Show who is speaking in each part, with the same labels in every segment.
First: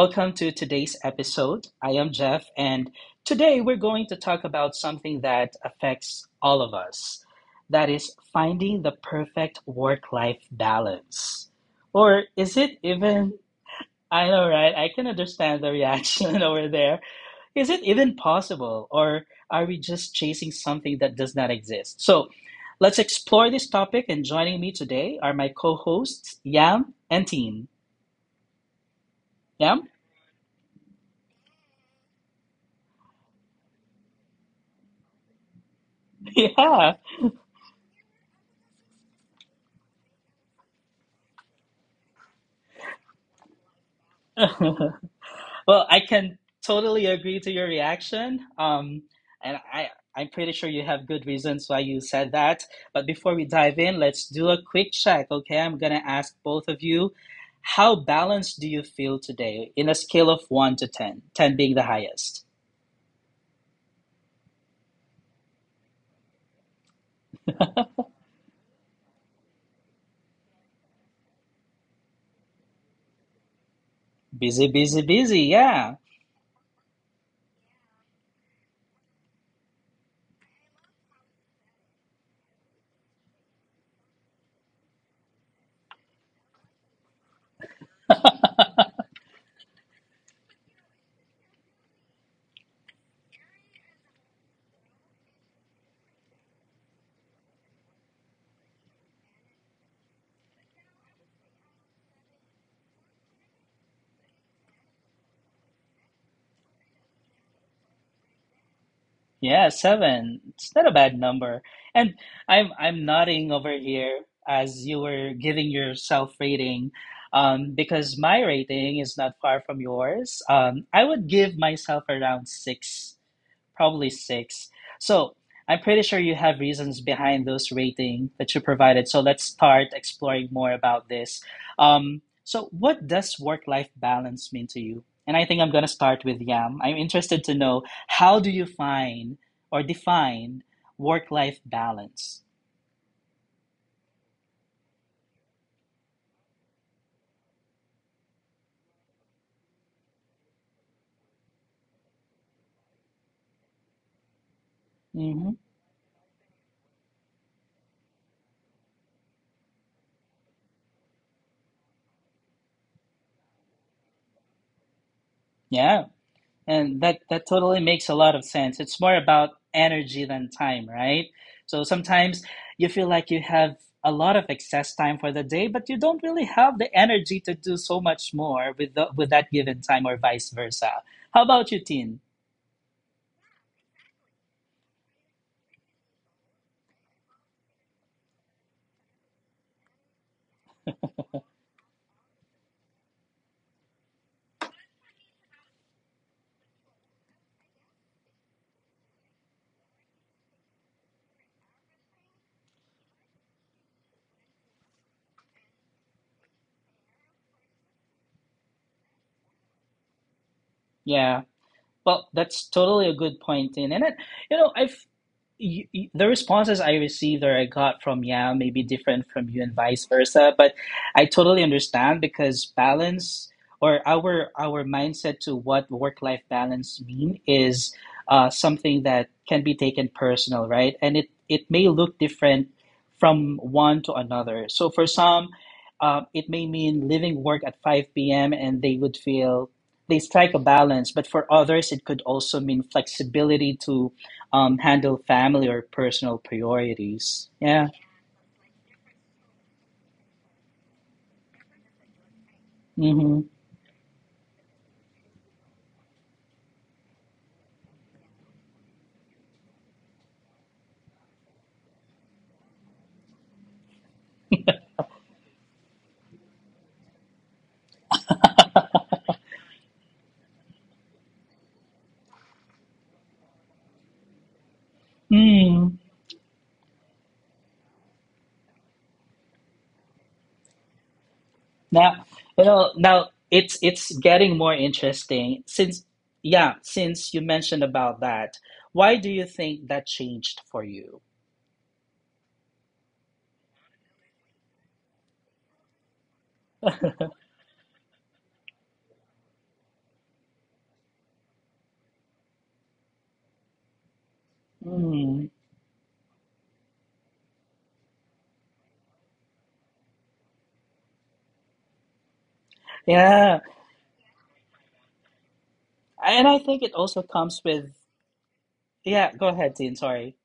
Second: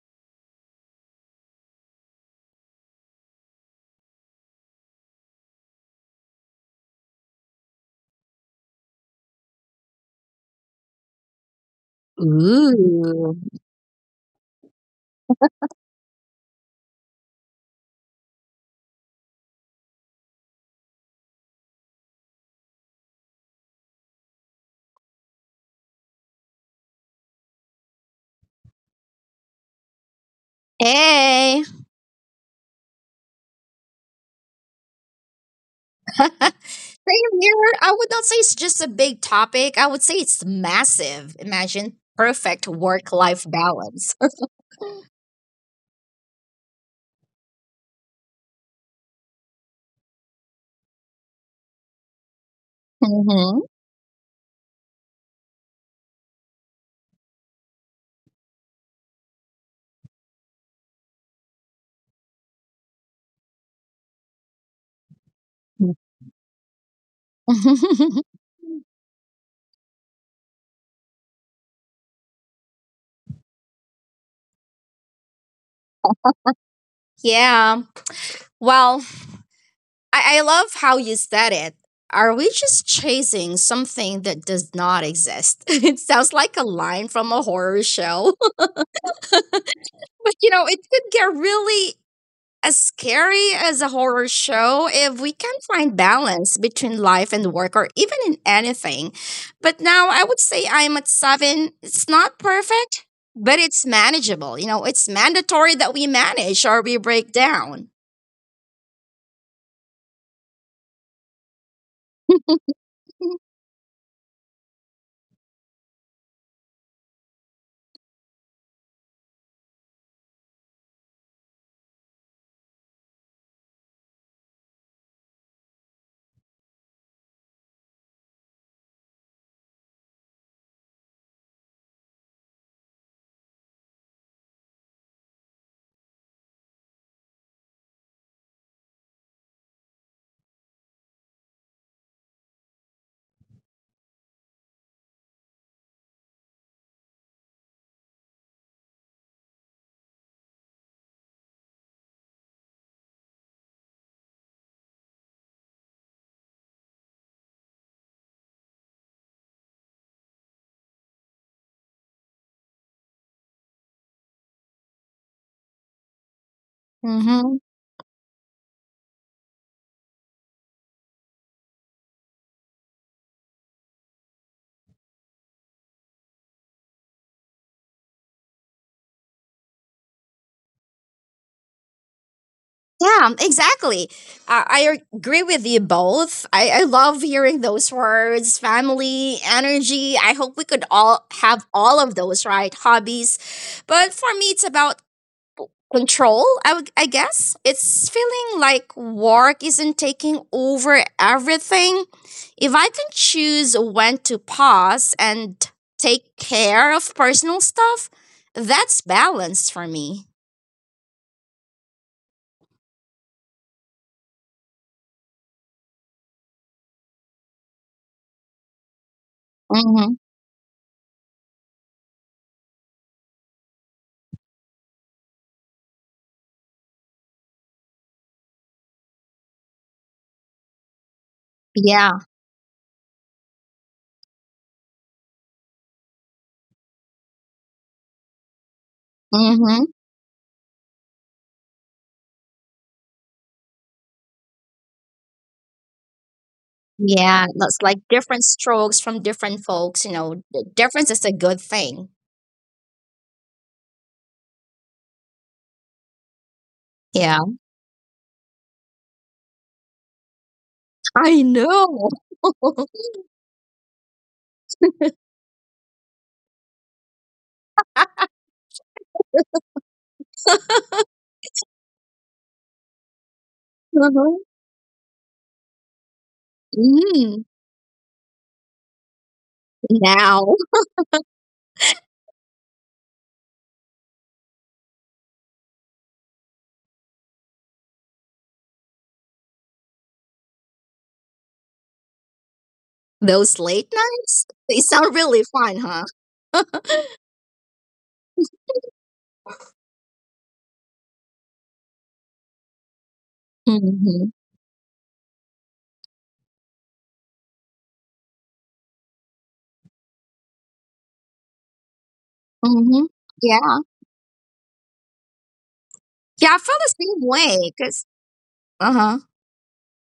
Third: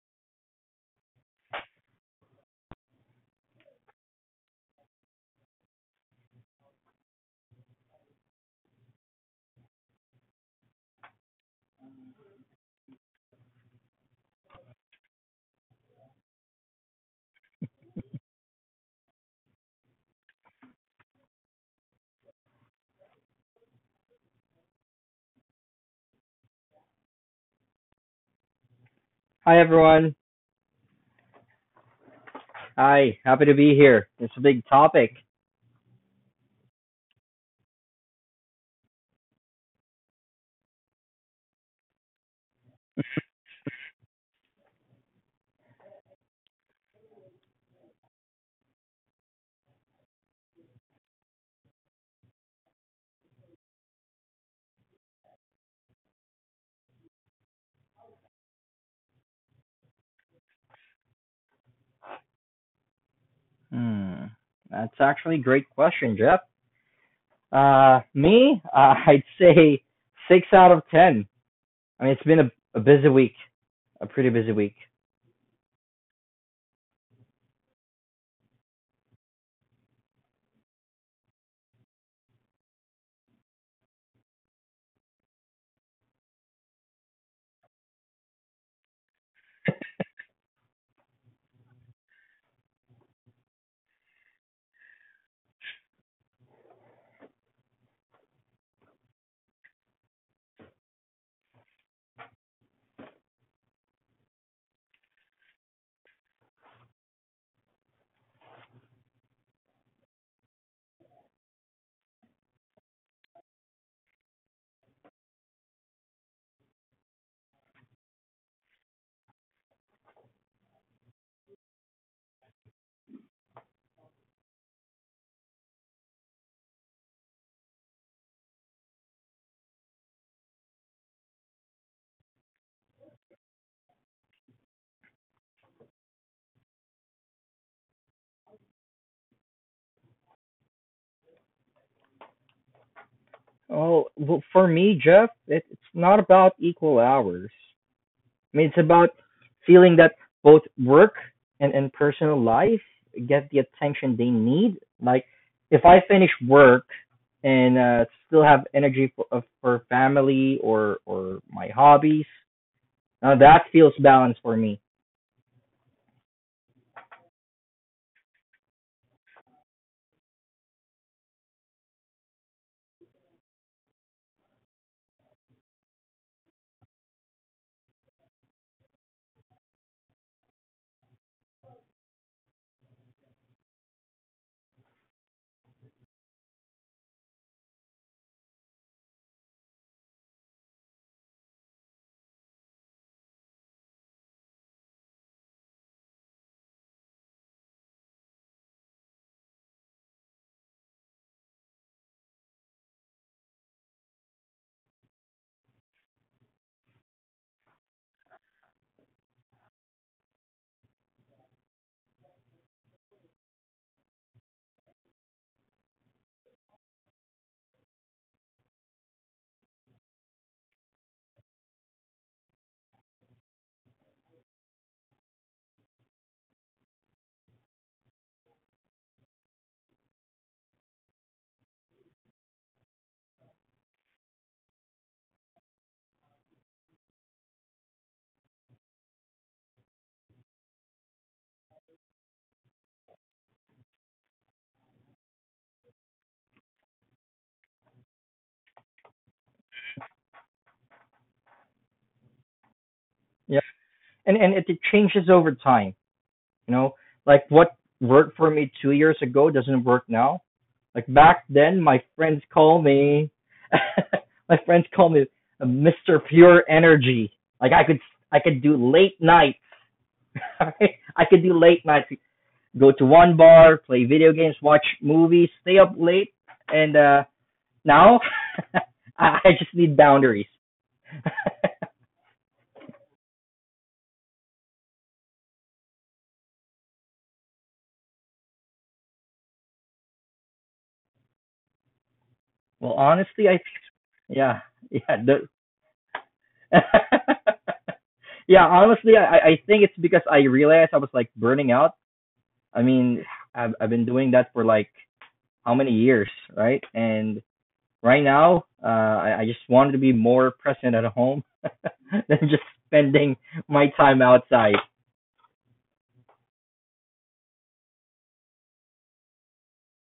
Speaker 1: welcome to today's episode. I am Jeff, and today we're going to talk about something that affects all of us that is, finding the perfect work life balance. Or is it even,
Speaker 2: Ooh.
Speaker 1: I know, right? I can understand the reaction over there. Is it even possible, or are we just chasing something that does not exist? So let's explore this topic, and joining me today are my co hosts, Yam and Teen.
Speaker 3: Hi,
Speaker 1: Yam?
Speaker 3: everyone.
Speaker 2: Hey.
Speaker 3: Hi, happy to be here. It's a big topic.
Speaker 2: Same here. I would not say it's just a big topic. I would say it's massive. Imagine perfect work life balance.
Speaker 1: Yeah. Well, I can totally agree to your reaction. And I'm pretty sure you have good reasons why you said that. But before we
Speaker 2: Mhm.
Speaker 1: dive in, let's do a quick check, okay? I'm gonna ask both of you, how balanced do you feel today in a scale of 1 to 10, 10 being the highest?
Speaker 3: Hmm, that's actually a great question, Jeff. Me, I'd say 6 out of 10. I mean, it's been a busy week, a pretty busy
Speaker 1: Busy,
Speaker 3: week.
Speaker 1: busy, busy, yeah.
Speaker 2: yeah. Well, I love how you said it. Are we just chasing something that does not exist? It sounds like a line from a horror show, but you know, it could get really as scary as a horror show, if we can find balance between life and work or even in anything. But now I would say I'm at seven. It's not perfect, but it's manageable. You know, it's mandatory that we manage or we break down.
Speaker 1: Yeah, seven. It's not a bad number. And I'm nodding over here as you were giving your self rating, because my rating is not far from yours. I would give myself around six. Probably six. So I'm pretty sure you have reasons behind those rating that you provided. So let's start exploring more about this. So what does work-life balance mean to you? And I think I'm gonna start with Yam. I'm interested to know how do you find or define work-life balance?
Speaker 3: Oh, well, for me, Jeff, it's not about equal hours. I mean, it's about feeling that both work and personal life get the attention they need. Like,
Speaker 1: Mm-hmm.
Speaker 3: if I finish work and still have energy for family or my hobbies, now that feels balanced for me.
Speaker 1: Yeah. And that
Speaker 2: Mm-hmm.
Speaker 1: totally makes a lot of sense. It's more about energy than time, right? So sometimes you feel like you have a lot of excess time for the day, but you don't really have the energy to do so much more with that given time, or vice versa. How about you, Tin?
Speaker 2: Yeah, exactly. I agree with you both. I love hearing those words family, energy. I hope we could all have all of those, right? Hobbies. But for me, it's about control. I guess it's feeling like work isn't taking over everything. If I can choose when to pause and take care of personal stuff, that's balanced for me.
Speaker 1: Yeah. Well, that's totally a good point, Tin. And it, you know, I y- y- the responses I received or I got from Yao may be different from you and vice
Speaker 2: Mm-hmm.
Speaker 1: versa, but I totally understand because balance or our mindset to what work-life balance mean is something that can be taken personal, right? And it may look
Speaker 2: Yeah.
Speaker 1: different from one to another. So for some, it may mean leaving work at 5 p.m. and they would feel they
Speaker 2: Mm-hmm.
Speaker 1: strike a balance, but for others, it could also mean flexibility to handle family or personal priorities.
Speaker 2: Yeah,
Speaker 1: Yeah.
Speaker 2: that's like different strokes from different folks. You know, the difference is a good thing.
Speaker 1: Hmm.
Speaker 3: Yeah. And it changes over time, you know, like what
Speaker 2: Yeah,
Speaker 3: worked for me 2 years ago doesn't work now. Like back then,
Speaker 2: I
Speaker 3: my friends
Speaker 2: know.
Speaker 3: call me, my friends call me Mr. Pure Energy. Like I could do late nights. I could do late nights. Go to one bar, play video games, watch
Speaker 2: Mhm.
Speaker 3: movies, stay up
Speaker 1: Mm.
Speaker 3: late. And
Speaker 2: Mm,
Speaker 3: now, I just need boundaries.
Speaker 2: now.
Speaker 1: Now, you know, now it's getting more interesting since, yeah, since you mentioned about that. Why do you think that changed for you?
Speaker 3: Well, honestly, I,
Speaker 2: Those late nights,
Speaker 3: yeah,
Speaker 2: they
Speaker 3: yeah,
Speaker 2: sound
Speaker 3: the,
Speaker 2: really fun, huh?
Speaker 3: yeah. Honestly, I think it's because I realized I was like burning out. I mean, I've been doing
Speaker 2: Mm-hmm.
Speaker 3: that for like
Speaker 1: Mm.
Speaker 3: how many years, right? And right now, I just wanted to be more present at home than just
Speaker 2: Mm-hmm.
Speaker 1: Yeah,
Speaker 3: spending
Speaker 2: Yeah.
Speaker 3: my time outside.
Speaker 1: and I think
Speaker 2: Yeah,
Speaker 1: it
Speaker 2: I feel
Speaker 1: also
Speaker 2: the
Speaker 1: comes
Speaker 2: same
Speaker 1: with,
Speaker 2: way because, uh
Speaker 1: yeah, go
Speaker 2: huh.
Speaker 1: ahead, Dean. Sorry.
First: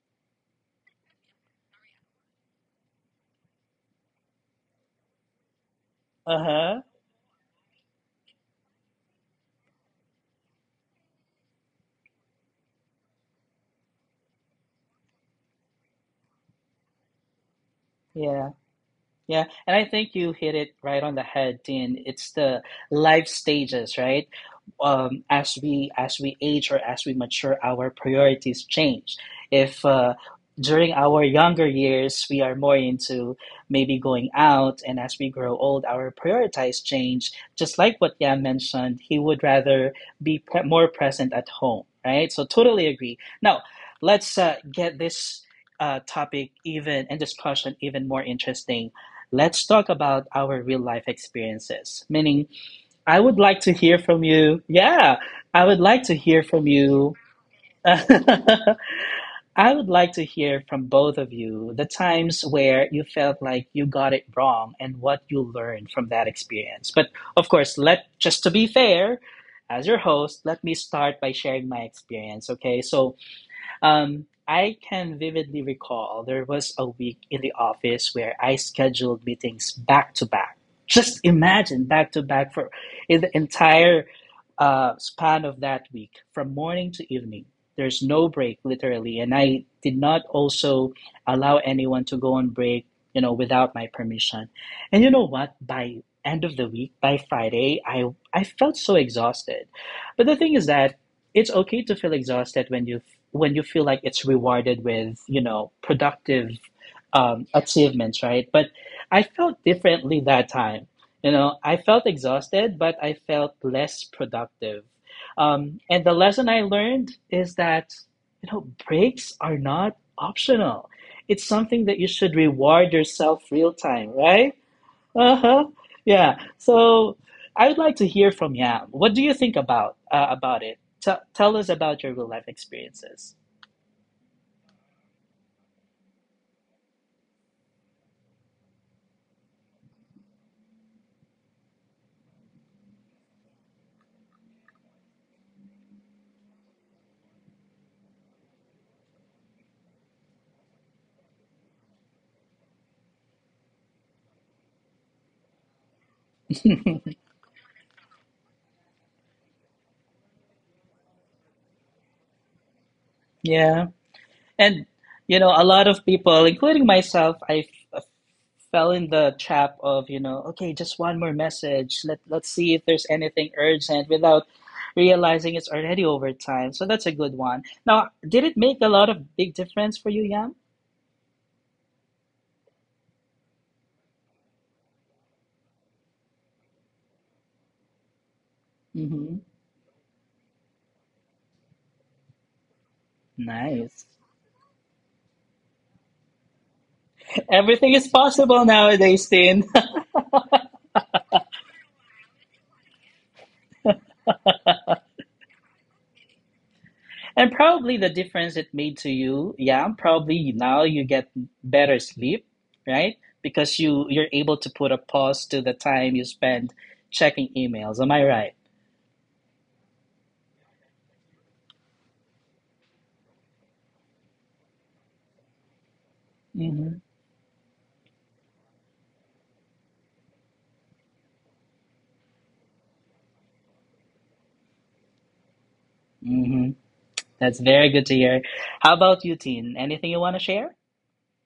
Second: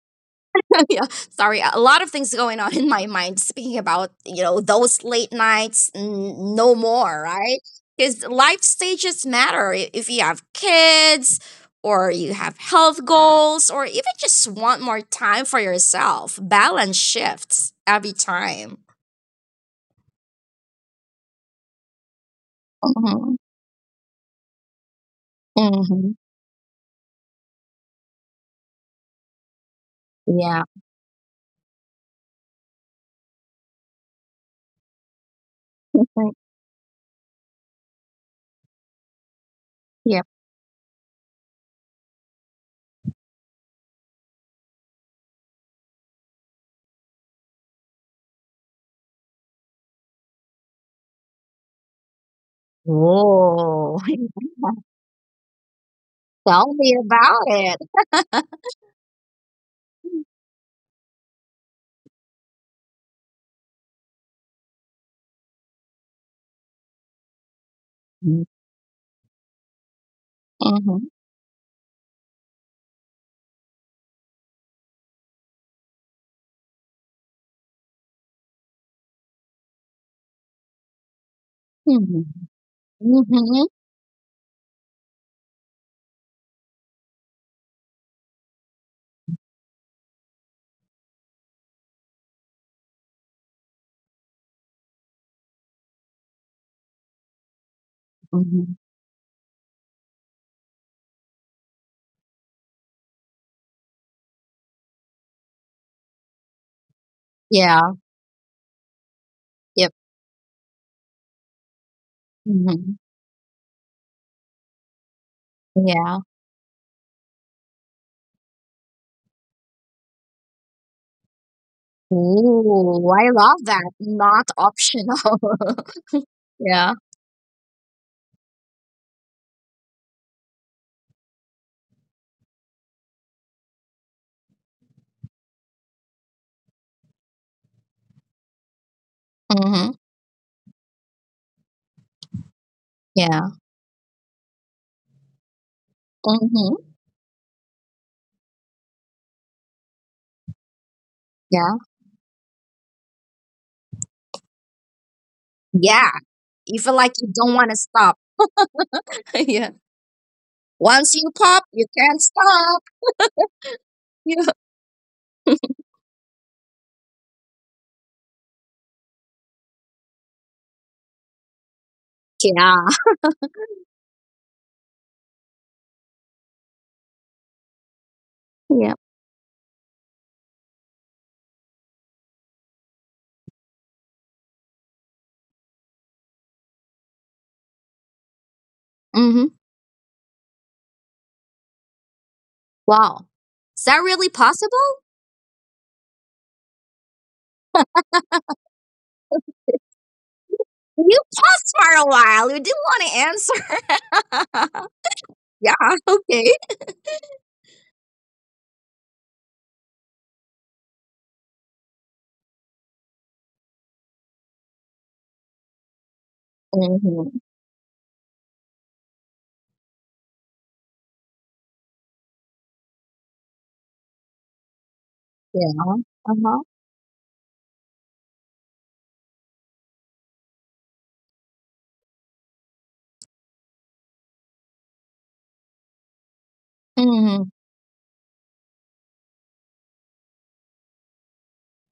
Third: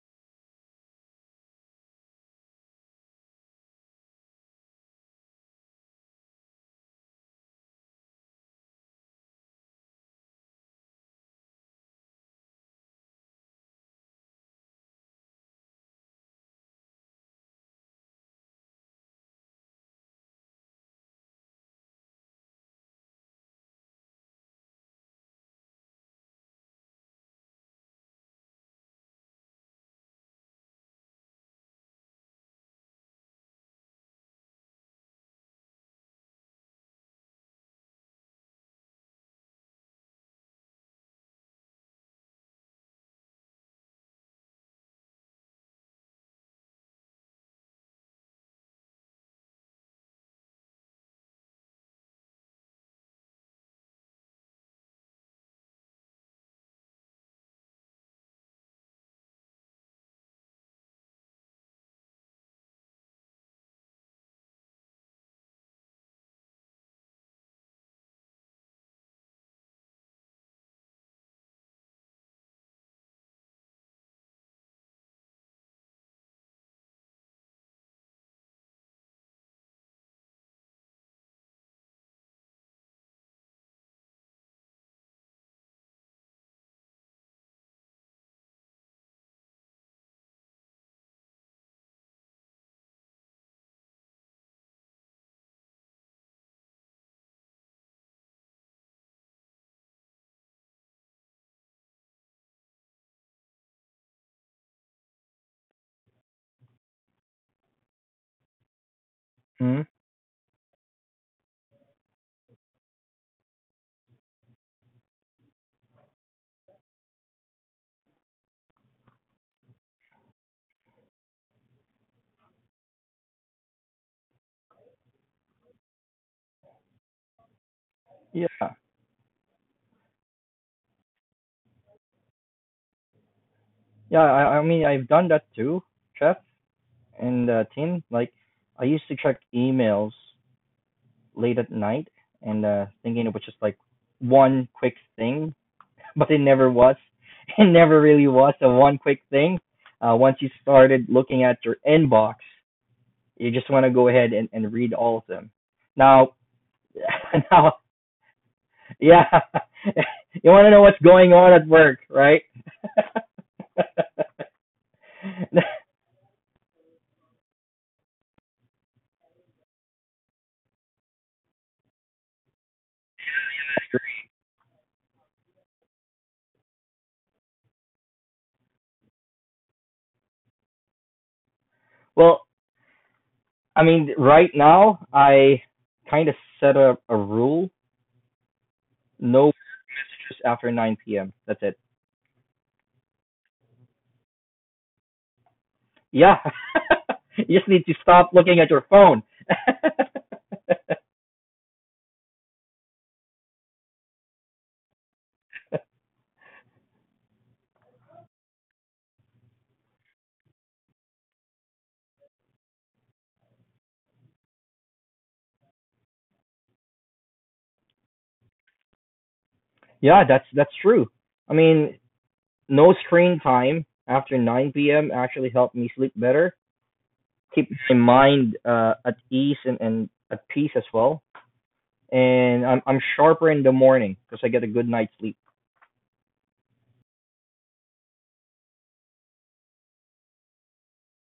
Speaker 2: Yeah. Sorry. A lot of things going on in my mind speaking about, you know, those late nights, no
Speaker 1: Uh-huh.
Speaker 2: more, right? Because life stages matter. If you have kids or you have health goals or even just want more time for yourself, balance shifts every
Speaker 1: Yeah.
Speaker 2: time.
Speaker 1: Yeah. And I think you hit it right on the head, Dean. It's the
Speaker 2: Mm-hmm.
Speaker 1: life stages, right? As
Speaker 2: Mm-hmm.
Speaker 1: we age or as we mature, our priorities change. If during our younger years we are more into maybe going out, and as we grow old, our priorities change. Just like what Yam mentioned, he would
Speaker 2: Yeah.
Speaker 1: rather be more present at home, right? So totally agree. Now let's get this topic even and discussion even more interesting. Let's talk about our real life experiences, meaning I would like
Speaker 2: Oh,
Speaker 1: to hear from you. Yeah, I would like to hear
Speaker 2: tell
Speaker 1: from
Speaker 2: me
Speaker 1: you.
Speaker 2: about it.
Speaker 1: I would like to hear from both of you the times where you felt like you got it wrong and what you learned from that experience. But of course, let
Speaker 2: Mhm,
Speaker 1: just to be fair, as your host, let me
Speaker 2: mhm,
Speaker 1: start by sharing my experience, okay? So, I can vividly recall there was a week in the office where I scheduled meetings back to back. Just imagine
Speaker 2: mhm,
Speaker 1: back to back for in
Speaker 2: mhm,
Speaker 1: the entire span of that week, from morning to evening. There's no break, literally, and I did not also allow anyone to go on break, without my permission. And you know what? By end of the week, by Friday, I
Speaker 2: mhm.
Speaker 1: I felt so exhausted. But the thing is that it's okay to feel exhausted when you feel like it's rewarded with productive
Speaker 2: Yeah.
Speaker 1: achievements, right? But I
Speaker 2: Yep.
Speaker 1: felt
Speaker 3: Hmm.
Speaker 1: differently that time. You know, I felt
Speaker 2: Mhm.
Speaker 1: exhausted, but I felt less productive.
Speaker 2: Yeah.
Speaker 1: And the lesson I learned is that breaks are not optional. It's something that you should
Speaker 2: Ooh, I
Speaker 1: reward
Speaker 2: love that.
Speaker 1: yourself real
Speaker 2: Not
Speaker 1: time, right?
Speaker 2: optional.
Speaker 1: Uh-huh. Yeah,
Speaker 2: Yeah.
Speaker 1: so I would like to hear from
Speaker 3: Yeah,
Speaker 1: Yam. What do you think about it? Tell us about your real life experiences.
Speaker 3: yeah. I mean, I've done that too, Chef and Tim. Like, I used to
Speaker 2: Mhm.
Speaker 3: check emails late at night and
Speaker 2: Yeah.
Speaker 3: thinking it was just like one quick thing,
Speaker 2: Mhm.
Speaker 3: but it never was. It never really was a one quick thing. Once you started
Speaker 2: Yeah.
Speaker 3: looking at your inbox, you just want to go ahead and read all of them.
Speaker 2: Yeah.
Speaker 3: Now,
Speaker 2: You feel like you don't wanna
Speaker 3: now,
Speaker 2: stop.
Speaker 3: yeah,
Speaker 2: Yeah.
Speaker 3: you want to
Speaker 2: Once
Speaker 3: know
Speaker 2: you
Speaker 3: what's
Speaker 2: pop,
Speaker 3: going
Speaker 2: you
Speaker 3: on at
Speaker 2: can't
Speaker 3: work,
Speaker 2: stop.
Speaker 3: right?
Speaker 1: Yeah.
Speaker 2: Yeah.
Speaker 1: And, you know, a lot of people, including myself, I uh, fell in the trap of, okay, just one more message. Let,
Speaker 2: Yeah.
Speaker 1: let's see if there's anything urgent without realizing it's already over time. So that's a good one. Now, did
Speaker 2: Yeah.
Speaker 1: it make a lot of big difference for you, Yam?
Speaker 3: Well, I mean, right now, I kind of set up a rule:
Speaker 2: Mhm.
Speaker 1: Mm-hmm.
Speaker 3: no messages after 9 p.m. That's it.
Speaker 2: Wow. Is that really
Speaker 1: Nice.
Speaker 2: possible?
Speaker 3: Yeah. You just
Speaker 1: Everything
Speaker 3: need
Speaker 1: is
Speaker 3: to stop
Speaker 1: possible
Speaker 3: looking at your
Speaker 1: nowadays,
Speaker 3: phone.
Speaker 1: Tin.
Speaker 2: You paused for a while. You didn't want to answer. Yeah. Okay.
Speaker 1: And probably the difference it made to you, yeah, probably now you get better sleep, right? Because you're able to put a pause to the time you spend
Speaker 2: Hmm.
Speaker 1: checking emails. Am I right?
Speaker 3: Yeah, that's true. I mean, no screen time after 9 p.m.
Speaker 2: Yeah.
Speaker 3: actually helped
Speaker 2: Uh
Speaker 3: me
Speaker 2: huh.
Speaker 3: sleep better,
Speaker 1: Mm-hmm.
Speaker 3: keep my mind at ease and at peace as well. And I'm sharper in the morning because I get a good night's sleep.
Speaker 1: Mm-hmm.
Speaker 2: Hmm.
Speaker 1: That's very good to hear. How about you, Teen? Anything you want to share?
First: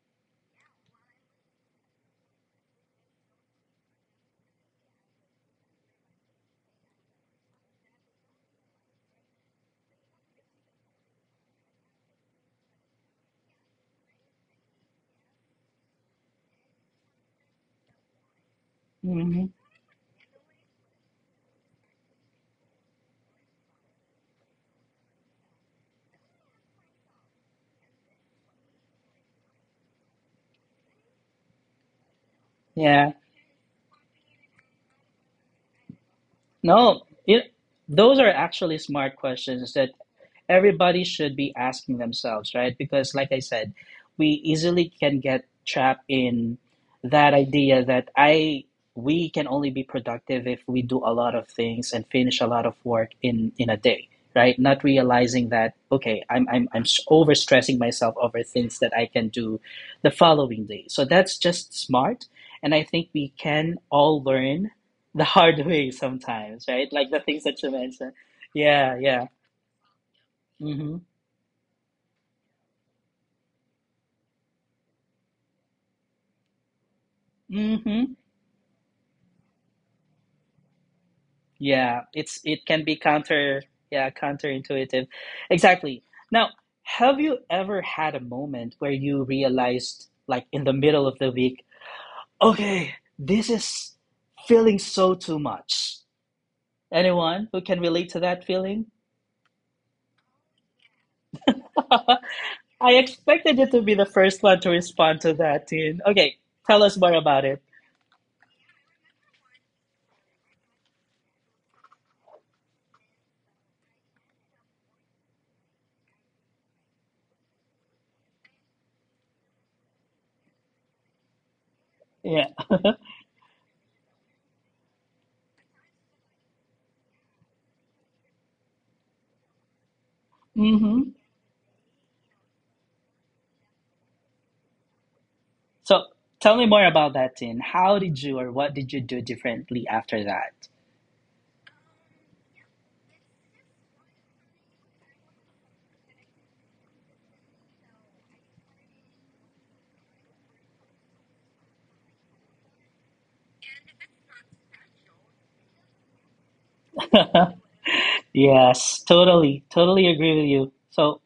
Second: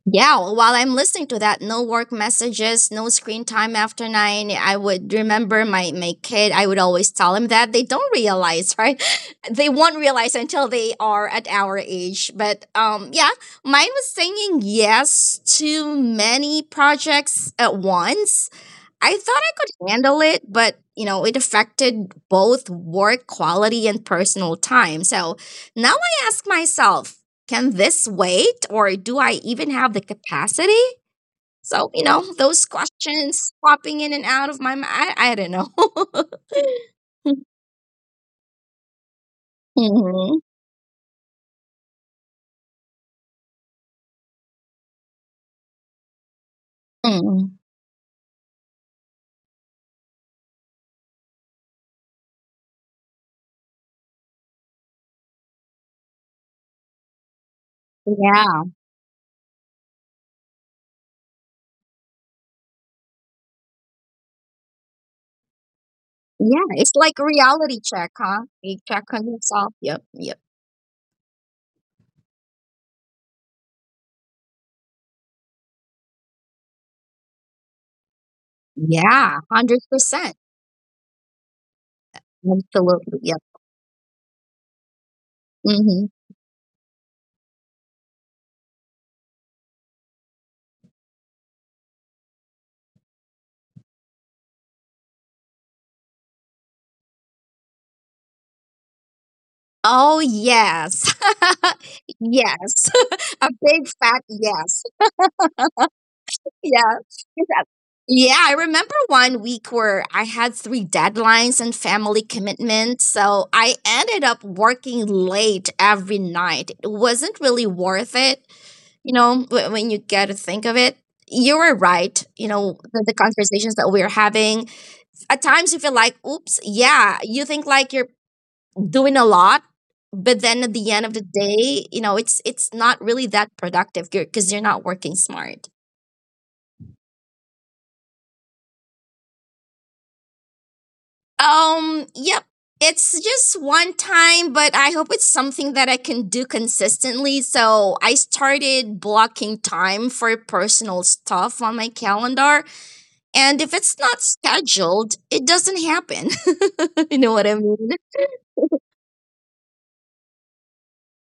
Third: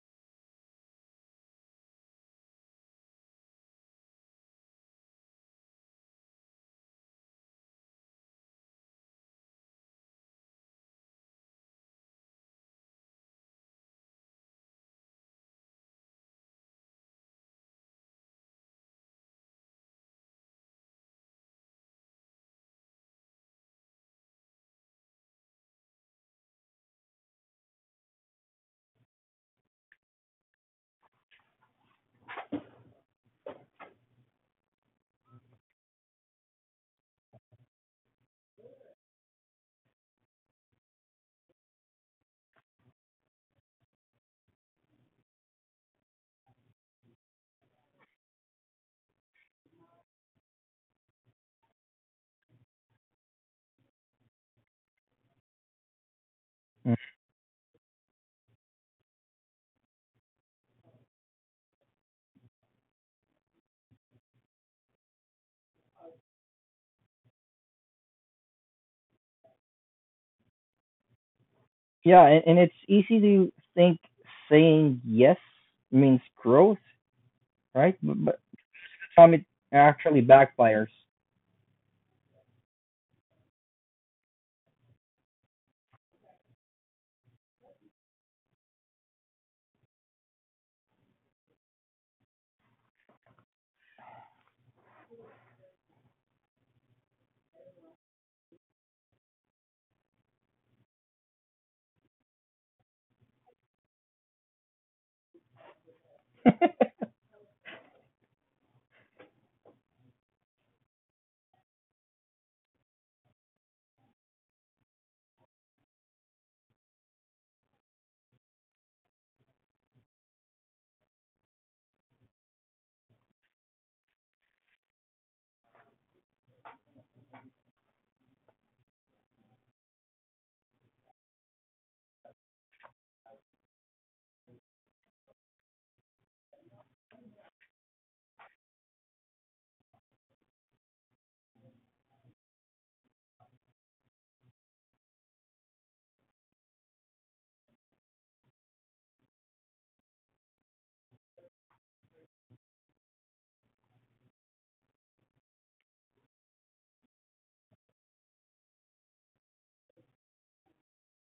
Speaker 2: Yeah. While I'm listening to that, no work messages, no screen time after nine. I would remember my kid. I would always tell him that they don't realize, right? They won't realize until they are at our age. But yeah, mine was saying yes to many projects at once. I thought
Speaker 1: Mm-hmm.
Speaker 2: I could handle it, but you know, it affected both work quality and personal time. So now I ask myself, can this wait or do I even have the capacity? So, you know, those
Speaker 1: Yeah.
Speaker 2: questions popping in and out of my mind, I don't know.
Speaker 1: No, those are actually smart questions that
Speaker 2: Mhm.
Speaker 1: everybody should be asking themselves, right? Because, like I said, we easily can get trapped in that
Speaker 2: Mm.
Speaker 1: idea that I we can only be productive if we do a lot of things and finish a lot of work in a day, right? Not realizing that okay, I'm I'm I'm
Speaker 3: Mm.
Speaker 1: s- overstressing myself over
Speaker 2: Yeah.
Speaker 1: things that I can do the following day. So that's just smart, and I think we can all learn the hard way sometimes,
Speaker 2: Yeah. It's
Speaker 1: right? Like
Speaker 2: like
Speaker 1: the
Speaker 2: a
Speaker 1: things that you
Speaker 2: reality check,
Speaker 1: mentioned.
Speaker 2: huh? You
Speaker 1: Yeah,
Speaker 2: check on
Speaker 1: yeah.
Speaker 2: yourself. Yep. Yep.
Speaker 1: Mm-hmm.
Speaker 3: Yeah, and it's easy to think saying yes means growth, right?
Speaker 1: Mm-hmm.
Speaker 3: But some
Speaker 2: Yeah.
Speaker 3: it actually
Speaker 2: 100%.
Speaker 3: backfires.
Speaker 1: Yeah, it can be
Speaker 2: Absolutely. Yep.
Speaker 1: counterintuitive. Exactly.
Speaker 2: Hmm.
Speaker 1: Now, have you ever had a moment where you realized, like in the middle of the week, okay, this is feeling so too much? Anyone who can relate to that feeling?
Speaker 2: Oh, yes. Yes.
Speaker 1: I
Speaker 2: A
Speaker 1: expected you to
Speaker 2: big
Speaker 1: be the
Speaker 2: fat
Speaker 1: first one to
Speaker 2: yes.
Speaker 1: respond to that, Tin. Okay, tell
Speaker 2: Yeah.
Speaker 1: us more about it.
Speaker 2: Because- Yeah, I remember one week where I had three deadlines and family commitments. So I ended up working late every night. It wasn't really worth it, you know, when you get to think of it. You were right, you
Speaker 1: Yeah.
Speaker 2: know, the conversations that we are having. At times you feel like, oops, yeah, you think like you're doing a lot, but then at the end of
Speaker 1: Mm-hmm.
Speaker 2: the day, you know, it's not really that productive because you're not working smart.
Speaker 1: So tell me more about that, Tin. How did you or what did you do differently after
Speaker 2: Yep. It's just one time, but I hope it's something that I can do consistently. So I started blocking time for personal stuff on my calendar, and if it's not scheduled, it doesn't happen. You know what I
Speaker 1: that?
Speaker 2: mean?
Speaker 1: Yes, totally, totally agree with you. So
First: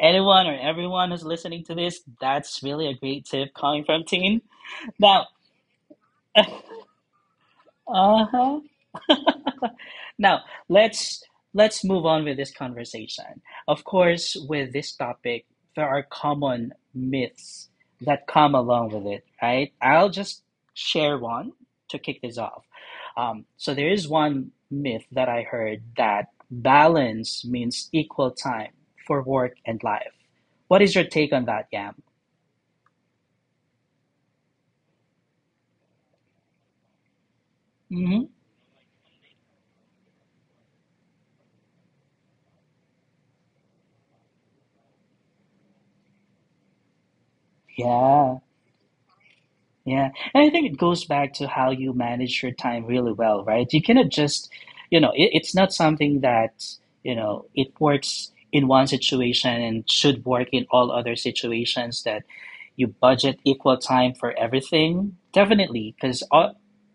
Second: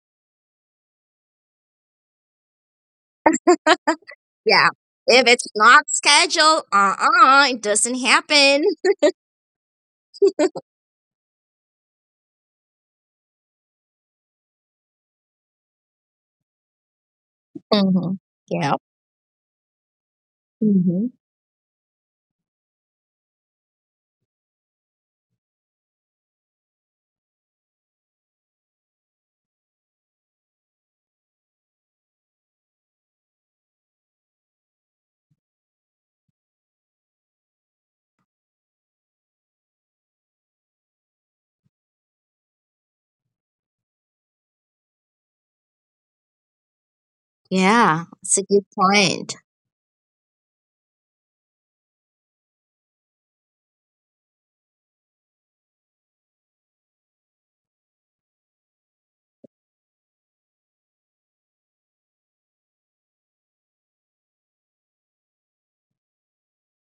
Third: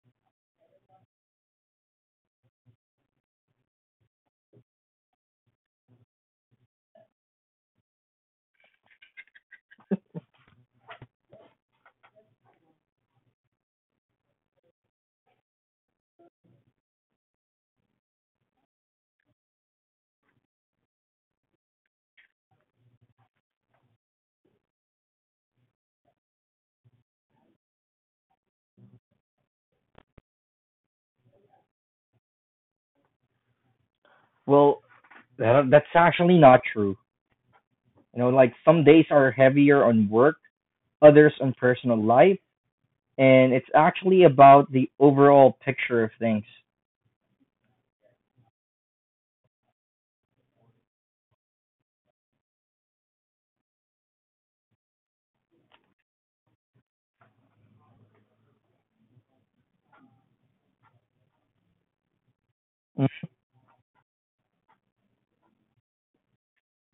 Speaker 1: anyone or everyone who's listening to this, that's really a great tip coming from Tin.
Speaker 2: Yeah,
Speaker 1: Now,
Speaker 2: if it's not scheduled, uh-uh, it doesn't
Speaker 1: Uh-huh.
Speaker 2: happen.
Speaker 1: Now, let's let's move on with this conversation. Of course, with this topic, there are common myths that
Speaker 2: Hmm.
Speaker 1: come
Speaker 2: Yeah.
Speaker 1: along with it, right? I'll just share one to kick this off. So there is one myth that I heard that balance means equal time for work and life. What is your take on that, Yam?
Speaker 3: Well, that's actually not true. You
Speaker 1: Mm-hmm.
Speaker 3: know, like some days are heavier on work, others on personal life, and it's actually about the overall picture of things.
Speaker 2: Yeah,
Speaker 1: Yeah.
Speaker 2: it's a good point.
Speaker 1: Yeah, and I think it goes back to how you manage your time really well, right? You cannot just, it's not something that, it works in one situation and should work in all other situations that you budget equal time for everything. Definitely, because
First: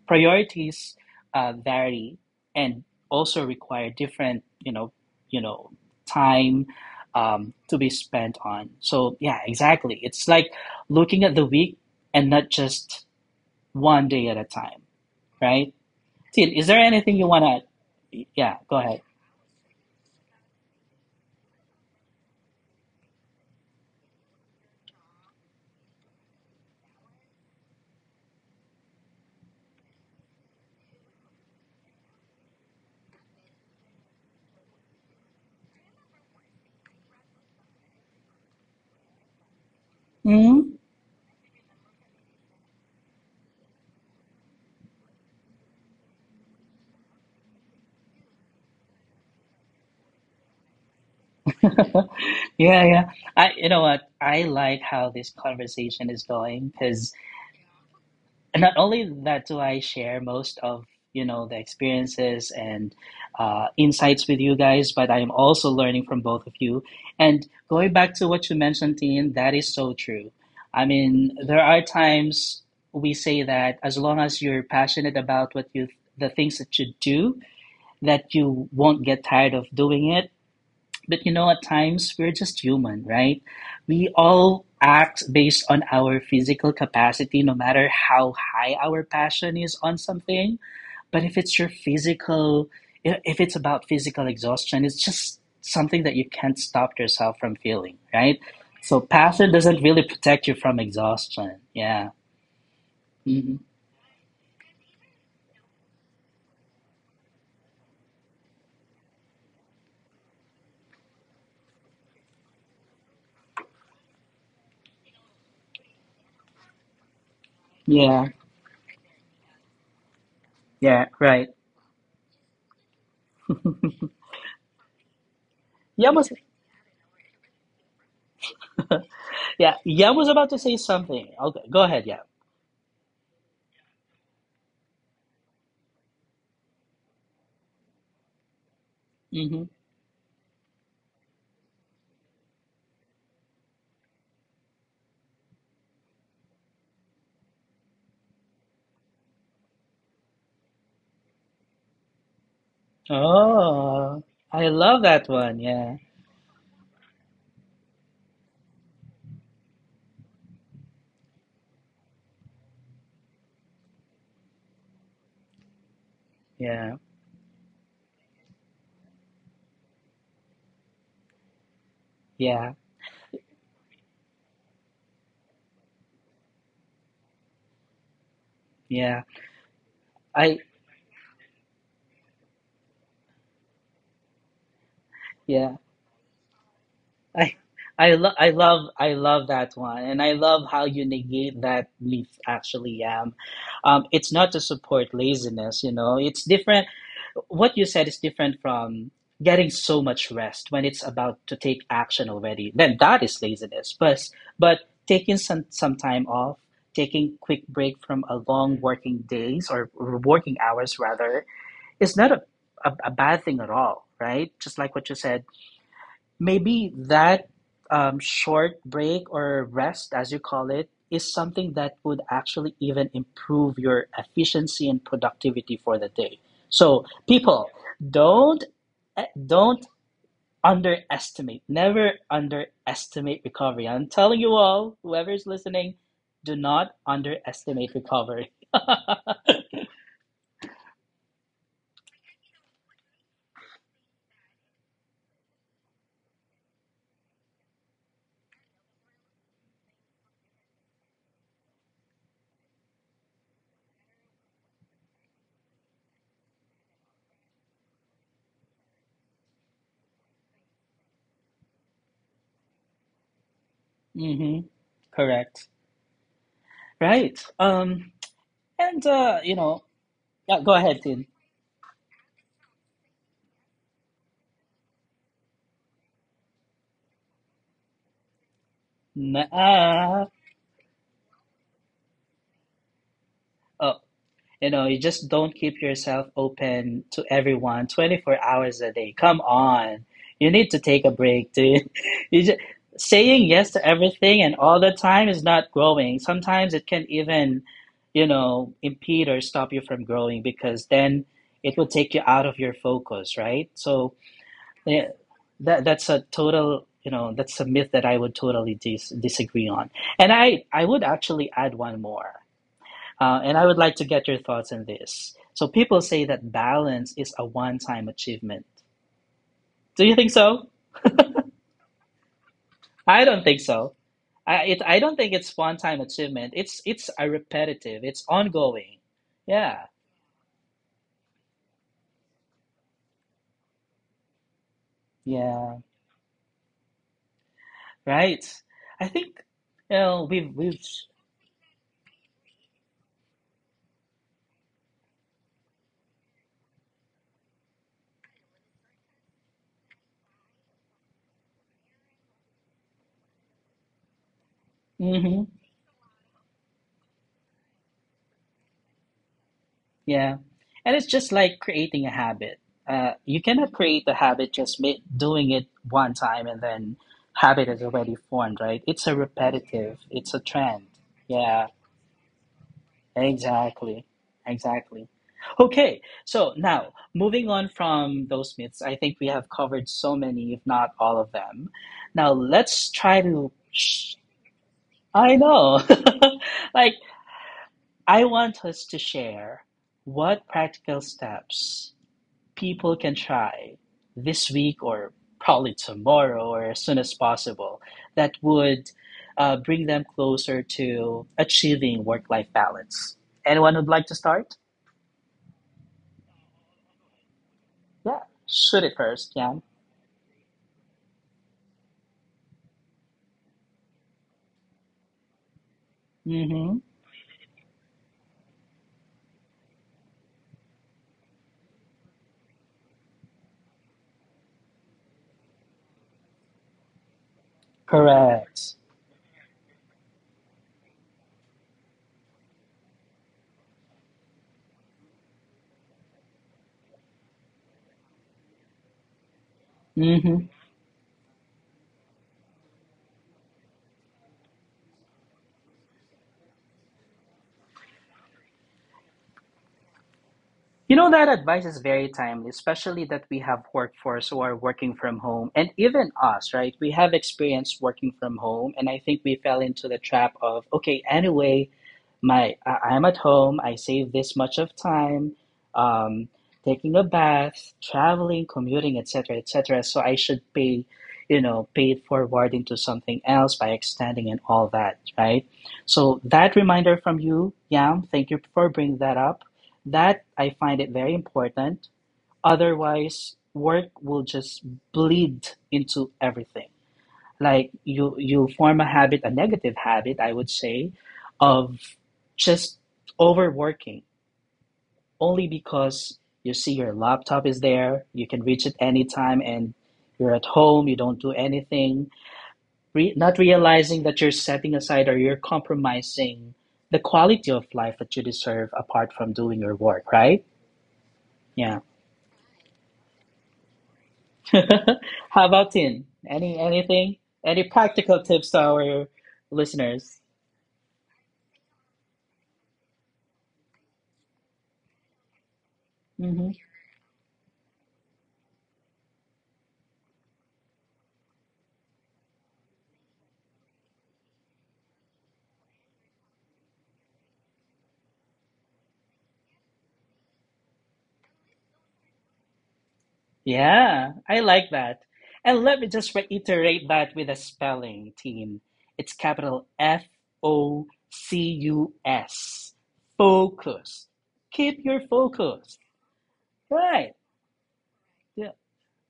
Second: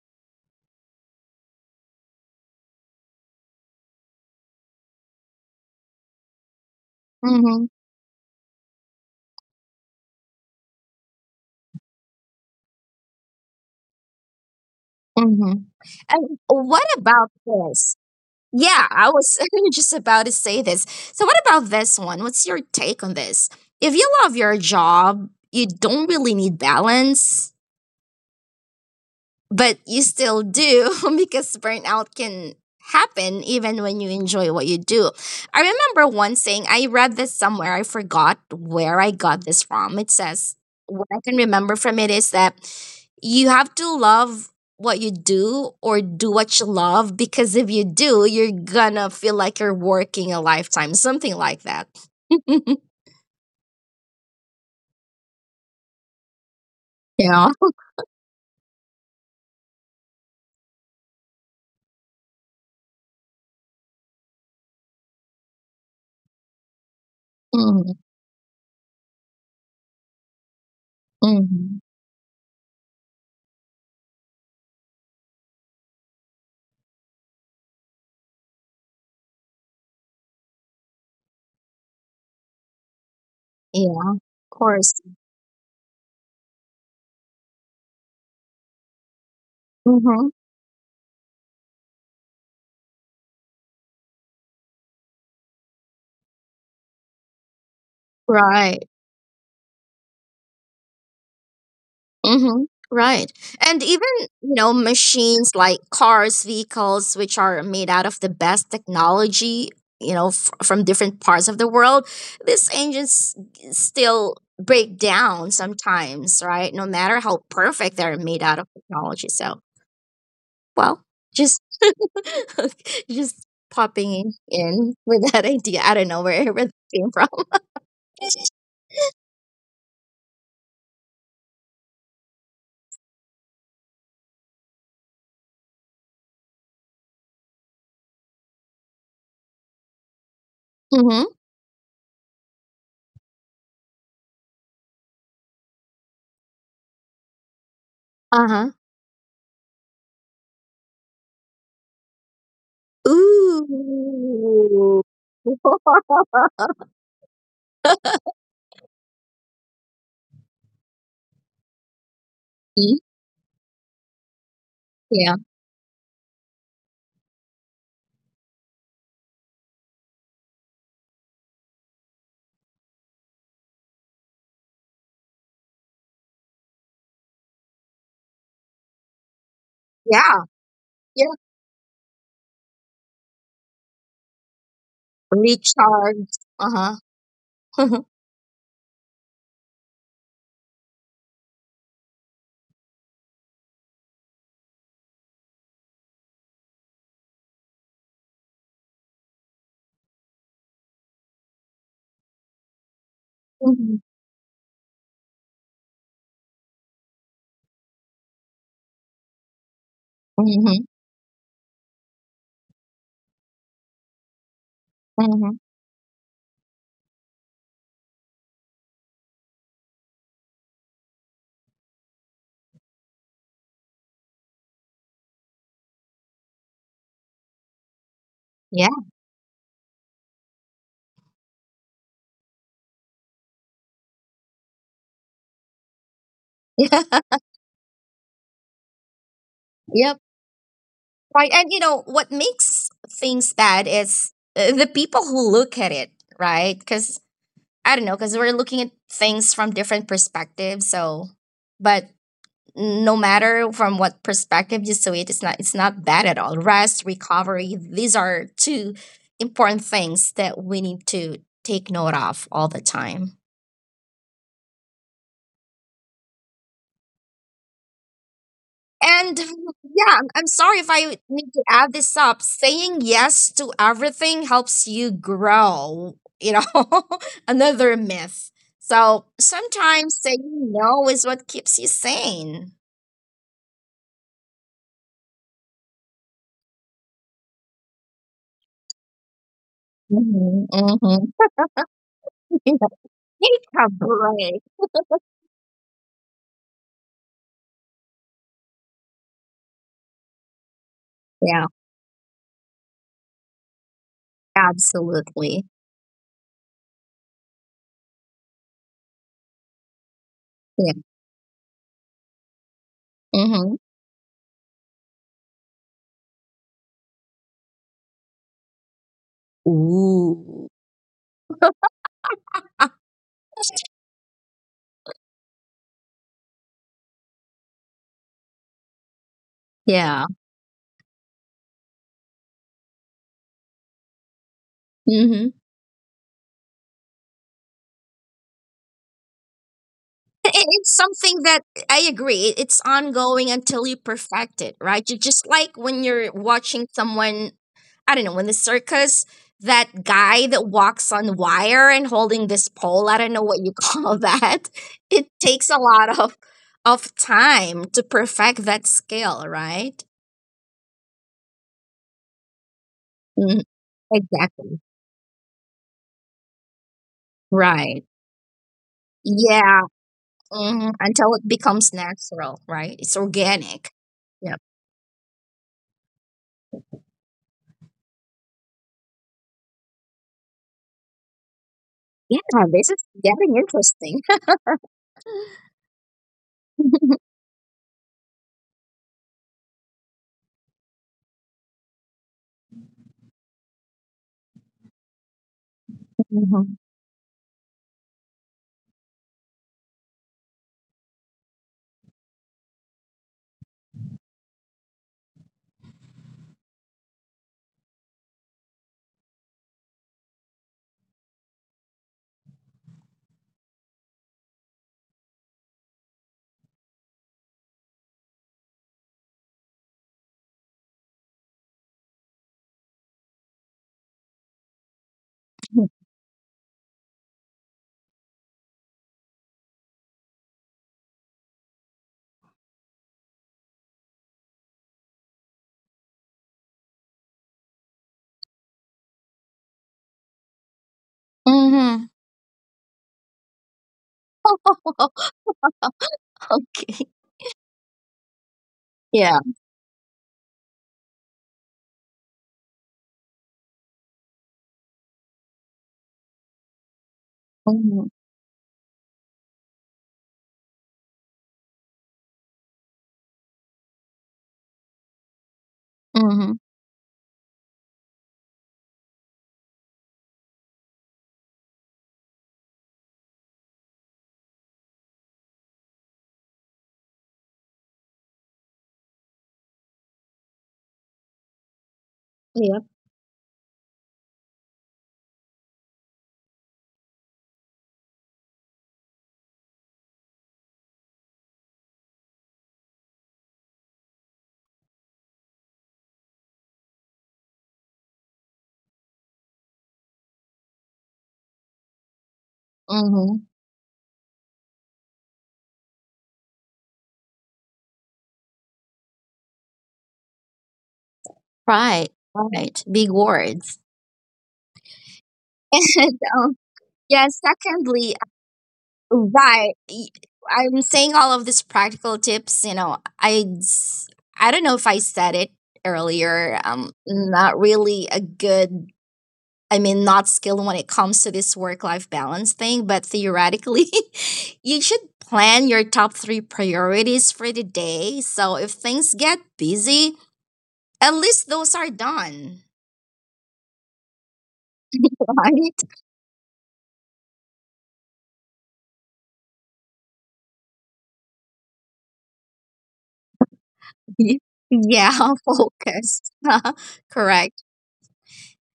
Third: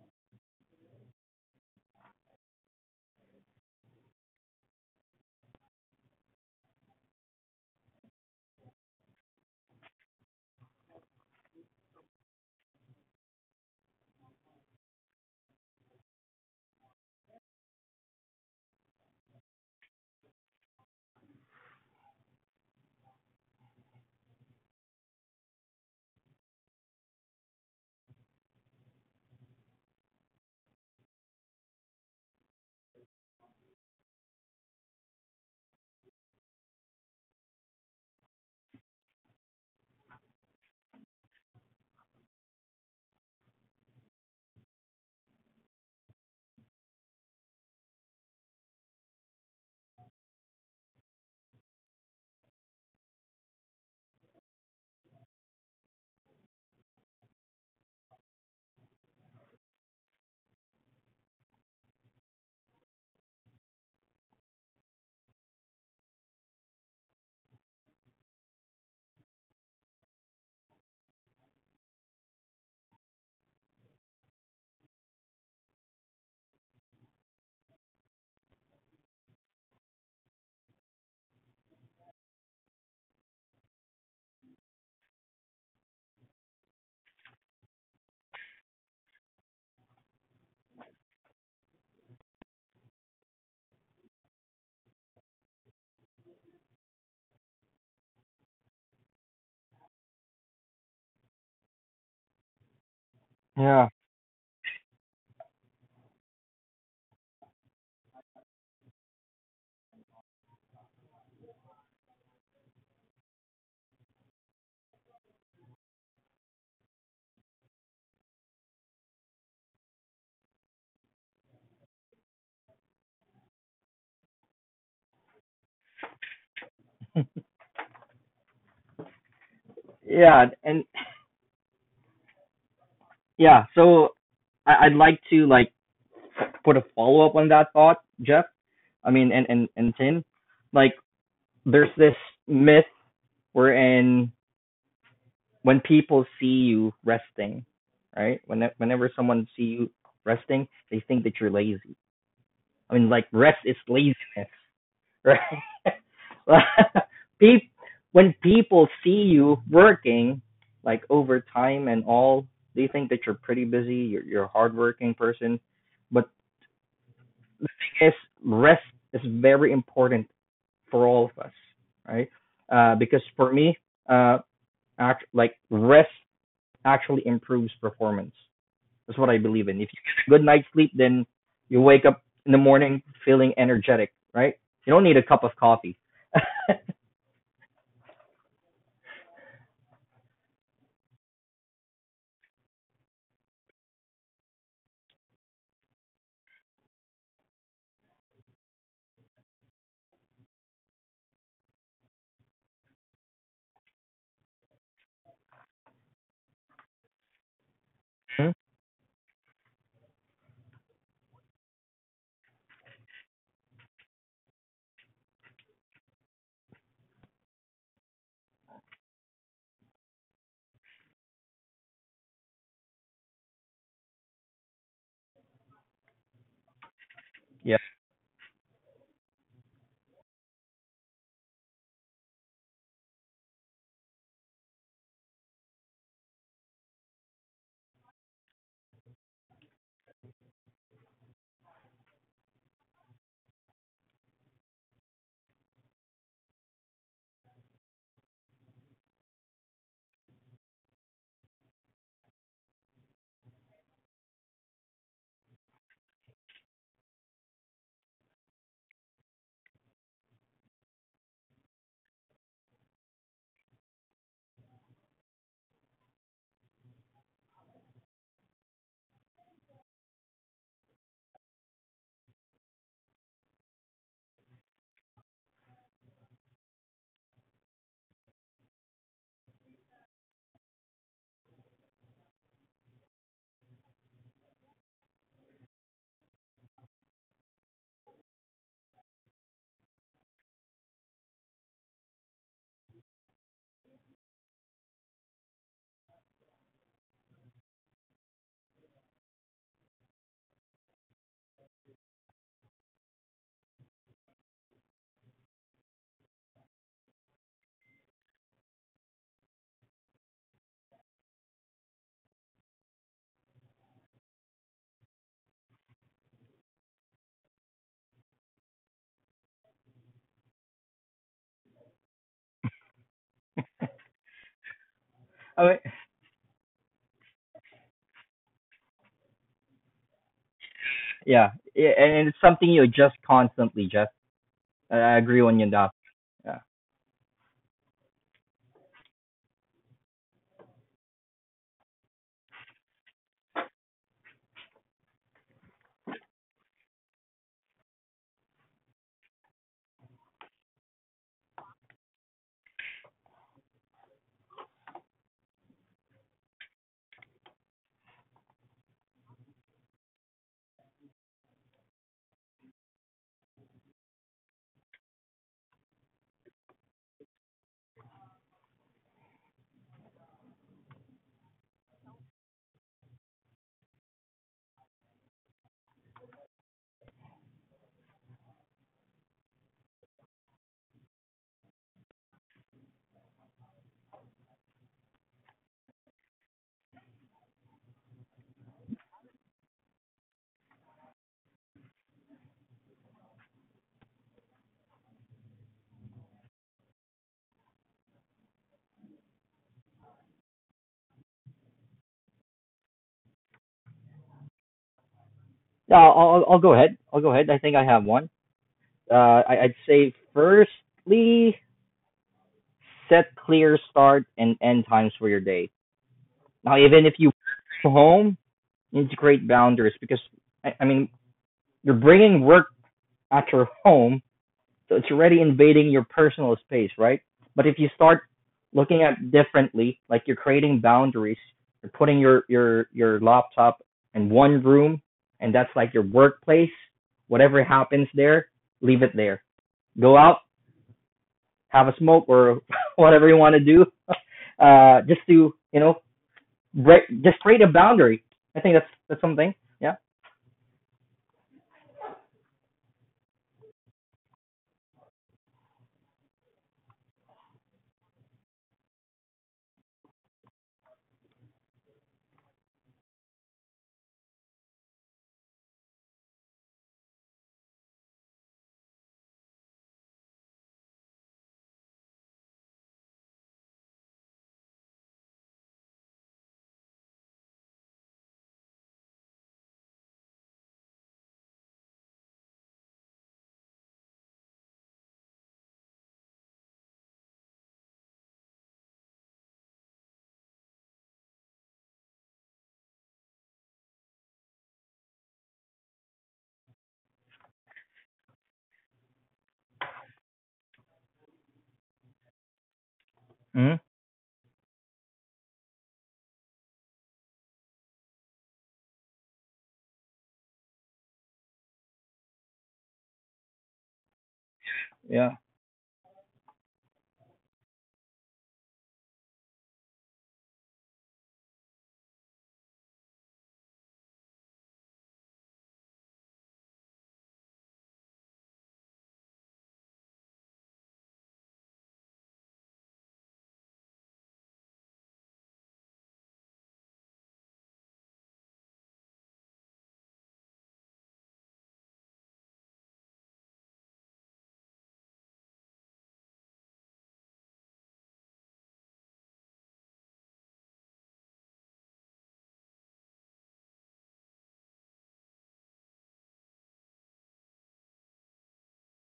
Speaker 1: priorities vary and also require different, you know, time
Speaker 2: Mm-hmm,
Speaker 1: to be spent on. So yeah, exactly. It's like looking at the week and not just one day at a time,
Speaker 2: mm-hmm.
Speaker 1: right?
Speaker 2: And
Speaker 1: Tid, is there
Speaker 2: what
Speaker 1: anything you
Speaker 2: about
Speaker 1: wanna?
Speaker 2: this?
Speaker 1: Yeah, go
Speaker 2: Yeah,
Speaker 1: ahead.
Speaker 2: I was just about to say this. So, what about this one? What's your take on this? If you love your job, you don't really need balance, but you still do because burnout can happen even when you enjoy what you do. I remember one saying, I read this somewhere, I forgot where I got this from. It says,
Speaker 1: Mhm.
Speaker 2: what I can remember from it is that you have to love what you do or do what you love, because if you do, you're gonna feel like you're working a lifetime, something like that.
Speaker 1: Yeah, yeah. You know what? I like how this conversation is going because
Speaker 2: Yeah.
Speaker 1: and not only that do I share most of the experiences and insights with you guys, but I am also learning from both of you. And going back to what you mentioned, Dean, that is so true. I mean,
Speaker 2: Mm-hmm.
Speaker 1: there are times we say that as long as you're passionate about what you the things that you do, that you won't get tired of doing it, but at times we're just human, right?
Speaker 2: Yeah, of
Speaker 1: We all
Speaker 2: course.
Speaker 1: act based on our physical capacity, no matter how high our passion is on
Speaker 2: Mm-hmm.
Speaker 1: something. But if it's about physical exhaustion, it's just something that you can't stop yourself from feeling, right?
Speaker 2: Right.
Speaker 1: So passion doesn't really protect you from exhaustion. Yeah.
Speaker 2: Mm-hmm.
Speaker 1: Hmm.
Speaker 2: Right.
Speaker 3: Yeah.
Speaker 2: And even, you know, machines like cars, vehicles, which are made out of the best technology, you know, from different parts of the world, these engines still break down sometimes, right? No matter how
Speaker 1: Yeah.
Speaker 2: perfect they're made out of technology. So,
Speaker 1: Yeah. Right.
Speaker 2: well, just just popping in with that
Speaker 1: Yeah was
Speaker 2: idea. I don't know where that came from.
Speaker 1: yeah. Yeah was
Speaker 3: Yeah,
Speaker 1: about to say
Speaker 3: and
Speaker 1: something. Okay, go ahead. Yeah.
Speaker 3: yeah, so I'd like to like put a follow up on that thought, Jeff. I mean, and
Speaker 1: Hmm.
Speaker 3: Tim, like
Speaker 2: Mm-hmm.
Speaker 3: there's this myth wherein when people see you resting, right? When
Speaker 2: Uh-huh.
Speaker 3: whenever someone see you resting, they think that you're lazy. I mean, like rest is
Speaker 1: Oh,
Speaker 3: laziness,
Speaker 1: I love that
Speaker 2: Ooh.
Speaker 3: right?
Speaker 1: one. Yeah,
Speaker 2: Mm.
Speaker 3: Well, peop- when people see you working like overtime and all, they think that you're pretty busy, you're a hardworking person.
Speaker 2: Yeah.
Speaker 3: But
Speaker 1: yeah,
Speaker 3: the thing is, rest is very important for all of us, right?
Speaker 1: yeah,
Speaker 3: Because for me, uh, like rest actually improves performance. That's
Speaker 1: yeah.
Speaker 3: what I believe in. If you get a good
Speaker 1: I
Speaker 3: night's
Speaker 2: Yeah,
Speaker 3: sleep, then
Speaker 2: yeah.
Speaker 3: you wake up in the morning feeling energetic, right? You don't need a cup of
Speaker 1: yeah.
Speaker 3: coffee.
Speaker 2: Recharge. Uh-huh.
Speaker 1: I I lo I love I love that one, and I love how you negate that myth actually am. It's not to support laziness. It's different. What you said is different from getting so much rest when it's about to take action already. Then that is laziness. But
Speaker 2: Hmm.
Speaker 1: but taking some time off, taking quick break from a
Speaker 3: Hmm?
Speaker 1: long working days or working hours
Speaker 2: Hmm.
Speaker 1: rather, is not a bad thing at all, right? Just like what you said.
Speaker 2: Hmm.
Speaker 1: Maybe that short break or rest, as you call it, is something that would actually even improve your efficiency and productivity for the day. So, people,
Speaker 3: Yeah.
Speaker 1: don't eh,
Speaker 2: Yeah.
Speaker 1: don't underestimate. Never underestimate recovery. I'm telling you all, whoever's listening, do not underestimate recovery.
Speaker 2: Yep. Right. And you know what makes things bad is the people who look at it, right? Because I don't know, because we're looking at things from different perspectives. So, but no matter from what perspective you see it, it's not bad at all. Rest, recovery, these are two important things that we need to take note of all the time.
Speaker 1: hmm Correct. Right. And you
Speaker 2: And
Speaker 1: know,
Speaker 2: yeah,
Speaker 1: yeah,
Speaker 2: I'm
Speaker 1: go ahead,
Speaker 2: sorry if
Speaker 1: Tin.
Speaker 2: I need to add this up. Saying yes to everything helps you grow, you know, another myth. So
Speaker 1: Nah.
Speaker 2: sometimes saying no is what keeps you sane.
Speaker 1: uh, You know, you just don't keep yourself open to everyone 24 hours a day. Come on. You
Speaker 2: Hmm.
Speaker 1: need to take a
Speaker 2: Hmm.
Speaker 1: break, dude. You just,
Speaker 2: Take
Speaker 1: saying yes
Speaker 2: a
Speaker 1: to everything
Speaker 2: break.
Speaker 1: and all the time is not growing. Sometimes it can even, you know, impede or stop you from growing because then
Speaker 2: Yeah,
Speaker 1: it will take you out of your focus, right? So yeah,
Speaker 2: absolutely.
Speaker 1: that's a total, you know, that's a myth that I would totally disagree on. And I
Speaker 2: Yeah.
Speaker 1: I would actually add one more. And
Speaker 2: Hmm.
Speaker 1: I would like to get your thoughts on this. So people say that balance is a one-time achievement. Do you think
Speaker 2: Ooh.
Speaker 1: so? I don't think so. I it I don't think it's
Speaker 3: I mean,
Speaker 1: one-time achievement. It's a repetitive. It's ongoing. Yeah.
Speaker 2: Yeah.
Speaker 3: yeah. Yeah. And it's something you adjust constantly, Jeff. I
Speaker 2: Mm-hmm.
Speaker 3: agree on you on
Speaker 1: Yeah.
Speaker 3: that. Yeah.
Speaker 1: Right. I think you know we've we've.
Speaker 2: It's something that I agree. It's ongoing until you perfect it, right? You just like when you're watching someone, I don't know, in the circus, that guy that walks on wire and holding this pole, I don't know what you call that. It
Speaker 1: Mhm.
Speaker 2: takes a lot of time to perfect that skill, right?
Speaker 1: Yeah. And it's just like creating a habit. You
Speaker 2: Mhm,
Speaker 1: cannot create a habit
Speaker 2: exactly.
Speaker 1: just doing it one time and then habit is
Speaker 2: Right.
Speaker 1: already formed, right? It's a
Speaker 2: Yeah.
Speaker 1: repetitive, it's a
Speaker 2: Mhm,
Speaker 1: trend.
Speaker 2: until it
Speaker 1: Yeah,
Speaker 2: becomes natural, right? It's organic.
Speaker 1: exactly.
Speaker 2: Yep.
Speaker 1: Exactly. Okay, so now moving on from those myths, I think we have covered so many, if not all of them. Now
Speaker 2: Yeah,
Speaker 1: let's try
Speaker 2: this is
Speaker 1: to.
Speaker 2: getting
Speaker 1: Shh,
Speaker 2: interesting.
Speaker 1: I know. like, I want us to share what practical steps people can try this week or probably tomorrow or as soon as
Speaker 2: Mhm.
Speaker 1: possible that would bring them closer to achieving work life balance. Anyone would like to start?
Speaker 3: Yeah. I'll go ahead. I'll go ahead. I think I have
Speaker 1: Yeah,
Speaker 3: one.
Speaker 1: shoot it
Speaker 3: Uh,
Speaker 1: first, yeah.
Speaker 3: I'd say firstly, set clear start and end times for your day. Now,
Speaker 1: Mm-hmm.
Speaker 3: even if you work from home, integrate boundaries because I mean you're bringing work at your home. So it's already invading your personal space, right? But if you start
Speaker 1: Correct.
Speaker 3: looking at differently, like you're creating boundaries, you're putting your laptop in one room, and that's like your workplace. Whatever happens there, leave it there. Go out,
Speaker 1: Mm-hmm.
Speaker 3: have a
Speaker 2: Mhm.
Speaker 3: smoke or whatever you want to do, just to break, just
Speaker 2: Okay.
Speaker 3: create a boundary. I think that's something.
Speaker 2: Yeah.
Speaker 3: Yeah.
Speaker 1: You know, that advice is very timely, especially that we have workforce who are working from home. And even us, right? We have experience working from
Speaker 2: Mhm.
Speaker 1: home. And I think we fell into the trap of, okay, anyway, my I'm at home, I save this much of time, um,
Speaker 2: Mhm.
Speaker 1: taking a bath, traveling, commuting, etc., etc. So I should pay, you know, pay it forward into something else by extending and all that, right? So that reminder from you, Yam, thank you for bringing that up that I find it very important.
Speaker 2: Yep.
Speaker 1: Otherwise, work will just bleed into everything. Like you form a habit, a negative habit, I would say, of just overworking only because you see your laptop is there, you can reach it anytime, and you're at home, you don't do anything, not
Speaker 2: Mhm.
Speaker 3: Mm-hmm.
Speaker 1: realizing that you're setting aside or you're compromising the quality of life that you deserve apart from doing your work, right? Yeah.
Speaker 2: Right. Right. Big words.
Speaker 3: Yeah.
Speaker 1: How about Tin?
Speaker 2: And
Speaker 1: Any
Speaker 2: um,
Speaker 1: anything?
Speaker 2: yeah,
Speaker 1: Any practical
Speaker 2: secondly,
Speaker 1: tips to our
Speaker 2: why
Speaker 1: listeners?
Speaker 2: y- I'm saying all of these practical tips, you know, I don't know if I said it
Speaker 1: Hmm
Speaker 2: earlier. I'm not really a good, I mean, not skilled when it comes to this work life balance thing, but theoretically, you should plan your top three priorities for the day. So if things get busy, at least those are done.
Speaker 1: Yeah, I like that. And let me just
Speaker 2: Right?
Speaker 1: reiterate that with a spelling, Tin. It's capital FOCUS. Focus. Keep your
Speaker 2: Yeah,
Speaker 1: focus.
Speaker 2: focused.
Speaker 1: Right.
Speaker 2: Correct.
Speaker 1: Yeah.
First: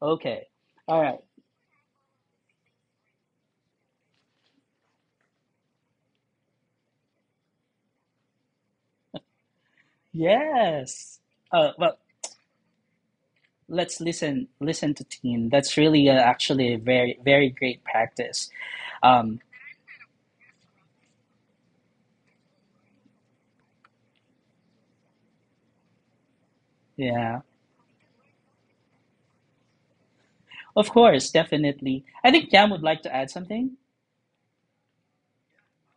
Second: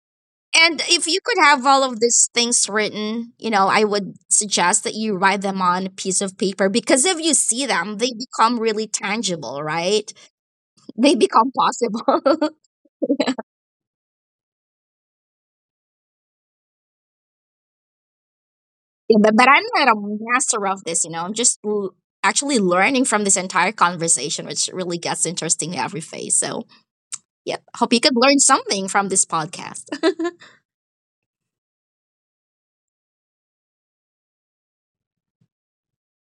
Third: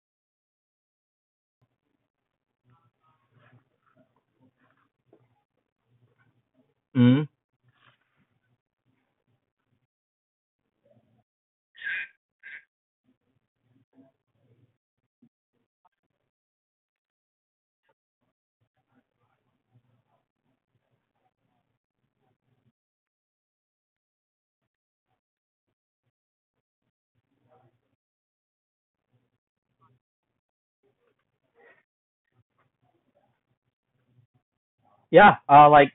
Speaker 1: Okay.
Speaker 2: And
Speaker 1: All
Speaker 2: if you
Speaker 1: right.
Speaker 2: could have all of these things written, you know, I would suggest that you write them on a piece of paper, because if
Speaker 3: Mm-hmm.
Speaker 2: you see them, they become really tangible, right? They
Speaker 1: Yes.
Speaker 2: become
Speaker 1: Well,
Speaker 2: possible.
Speaker 1: let's listen to Tin. That's really actually a very great practice.
Speaker 2: Yeah, but I'm
Speaker 1: Um,
Speaker 2: not a master of this, you know. Actually learning from this entire conversation, which really gets interesting in every phase. So, yeah,
Speaker 1: Yeah,
Speaker 2: hope you could learn something from this podcast.
Speaker 1: of course, definitely. I think Cam would like to add something.
Speaker 3: Yeah. Like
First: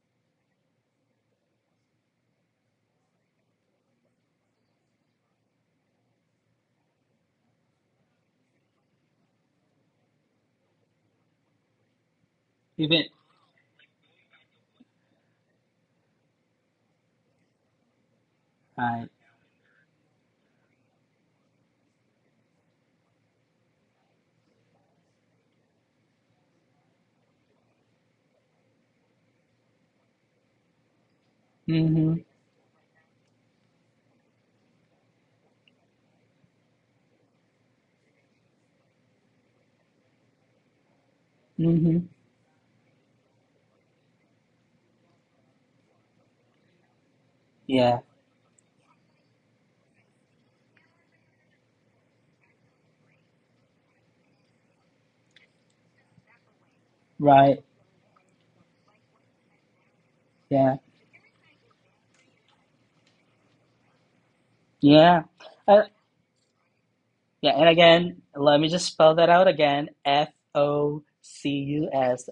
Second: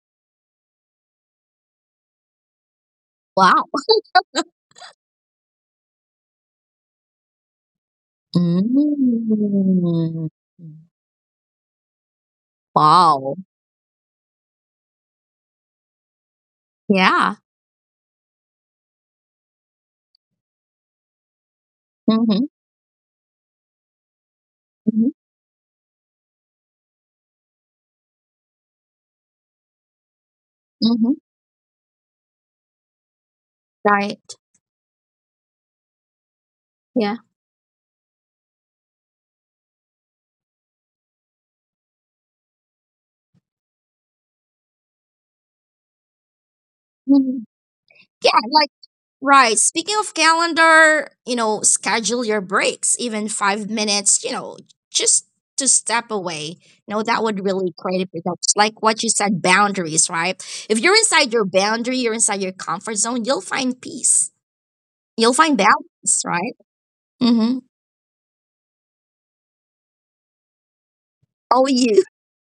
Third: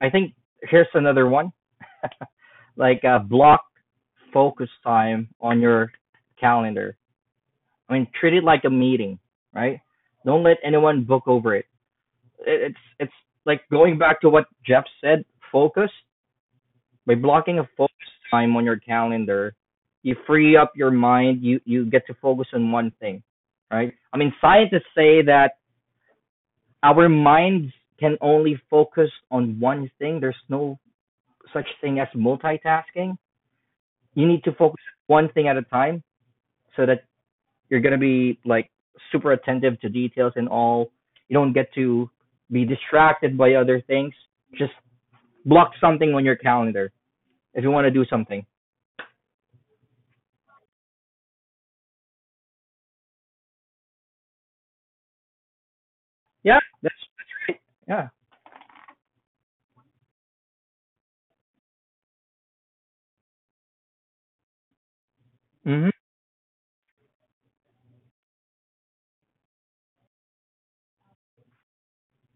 Speaker 3: I think here's another one. Like a block
Speaker 2: Wow.
Speaker 3: focus time on your calendar. I mean, treat it like a meeting, right?
Speaker 2: Mm.
Speaker 3: Don't let anyone book over it. It- It's
Speaker 1: Even
Speaker 3: it's
Speaker 2: Wow.
Speaker 3: like going back to what Jeff said. Focus by
Speaker 2: Yeah.
Speaker 3: blocking a focus time on your
Speaker 1: right.
Speaker 3: calendar. You free up your mind. You get to focus
Speaker 2: Mm-hmm.
Speaker 3: on one thing, right? I mean, scientists
Speaker 2: Mm-hmm.
Speaker 3: say that our minds can only focus on one thing. There's no
Speaker 2: Hmm.
Speaker 3: such thing as
Speaker 1: Mm-hmm.
Speaker 3: multitasking. You need
Speaker 2: Right.
Speaker 3: to focus one thing at a time so that
Speaker 2: Yeah.
Speaker 3: you're gonna be like super attentive to details and all. You don't get
Speaker 1: Mm-hmm.
Speaker 3: to be distracted by other things. Just block something on your calendar
Speaker 2: Hmm.
Speaker 3: if you want to do
Speaker 1: Yeah.
Speaker 3: something.
Speaker 2: Yeah. Right. Speaking of calendar, you know, schedule your breaks, even 5 minutes, you know, just to step
Speaker 3: Yeah,
Speaker 2: away.
Speaker 3: that's
Speaker 2: You know, that would
Speaker 1: Right.
Speaker 2: really create a
Speaker 3: yeah.
Speaker 2: pickups. Like what you said, boundaries, right? If
Speaker 1: Yeah.
Speaker 2: you're inside your boundary, you're inside your comfort zone, you'll find peace. You'll
Speaker 1: Yeah.
Speaker 2: find
Speaker 1: Uh,
Speaker 3: Mhm.
Speaker 2: balance, right? Mm-hmm.
Speaker 1: yeah. And again, let me just spell that out again. F O
Speaker 2: O
Speaker 1: C
Speaker 2: U
Speaker 1: U S.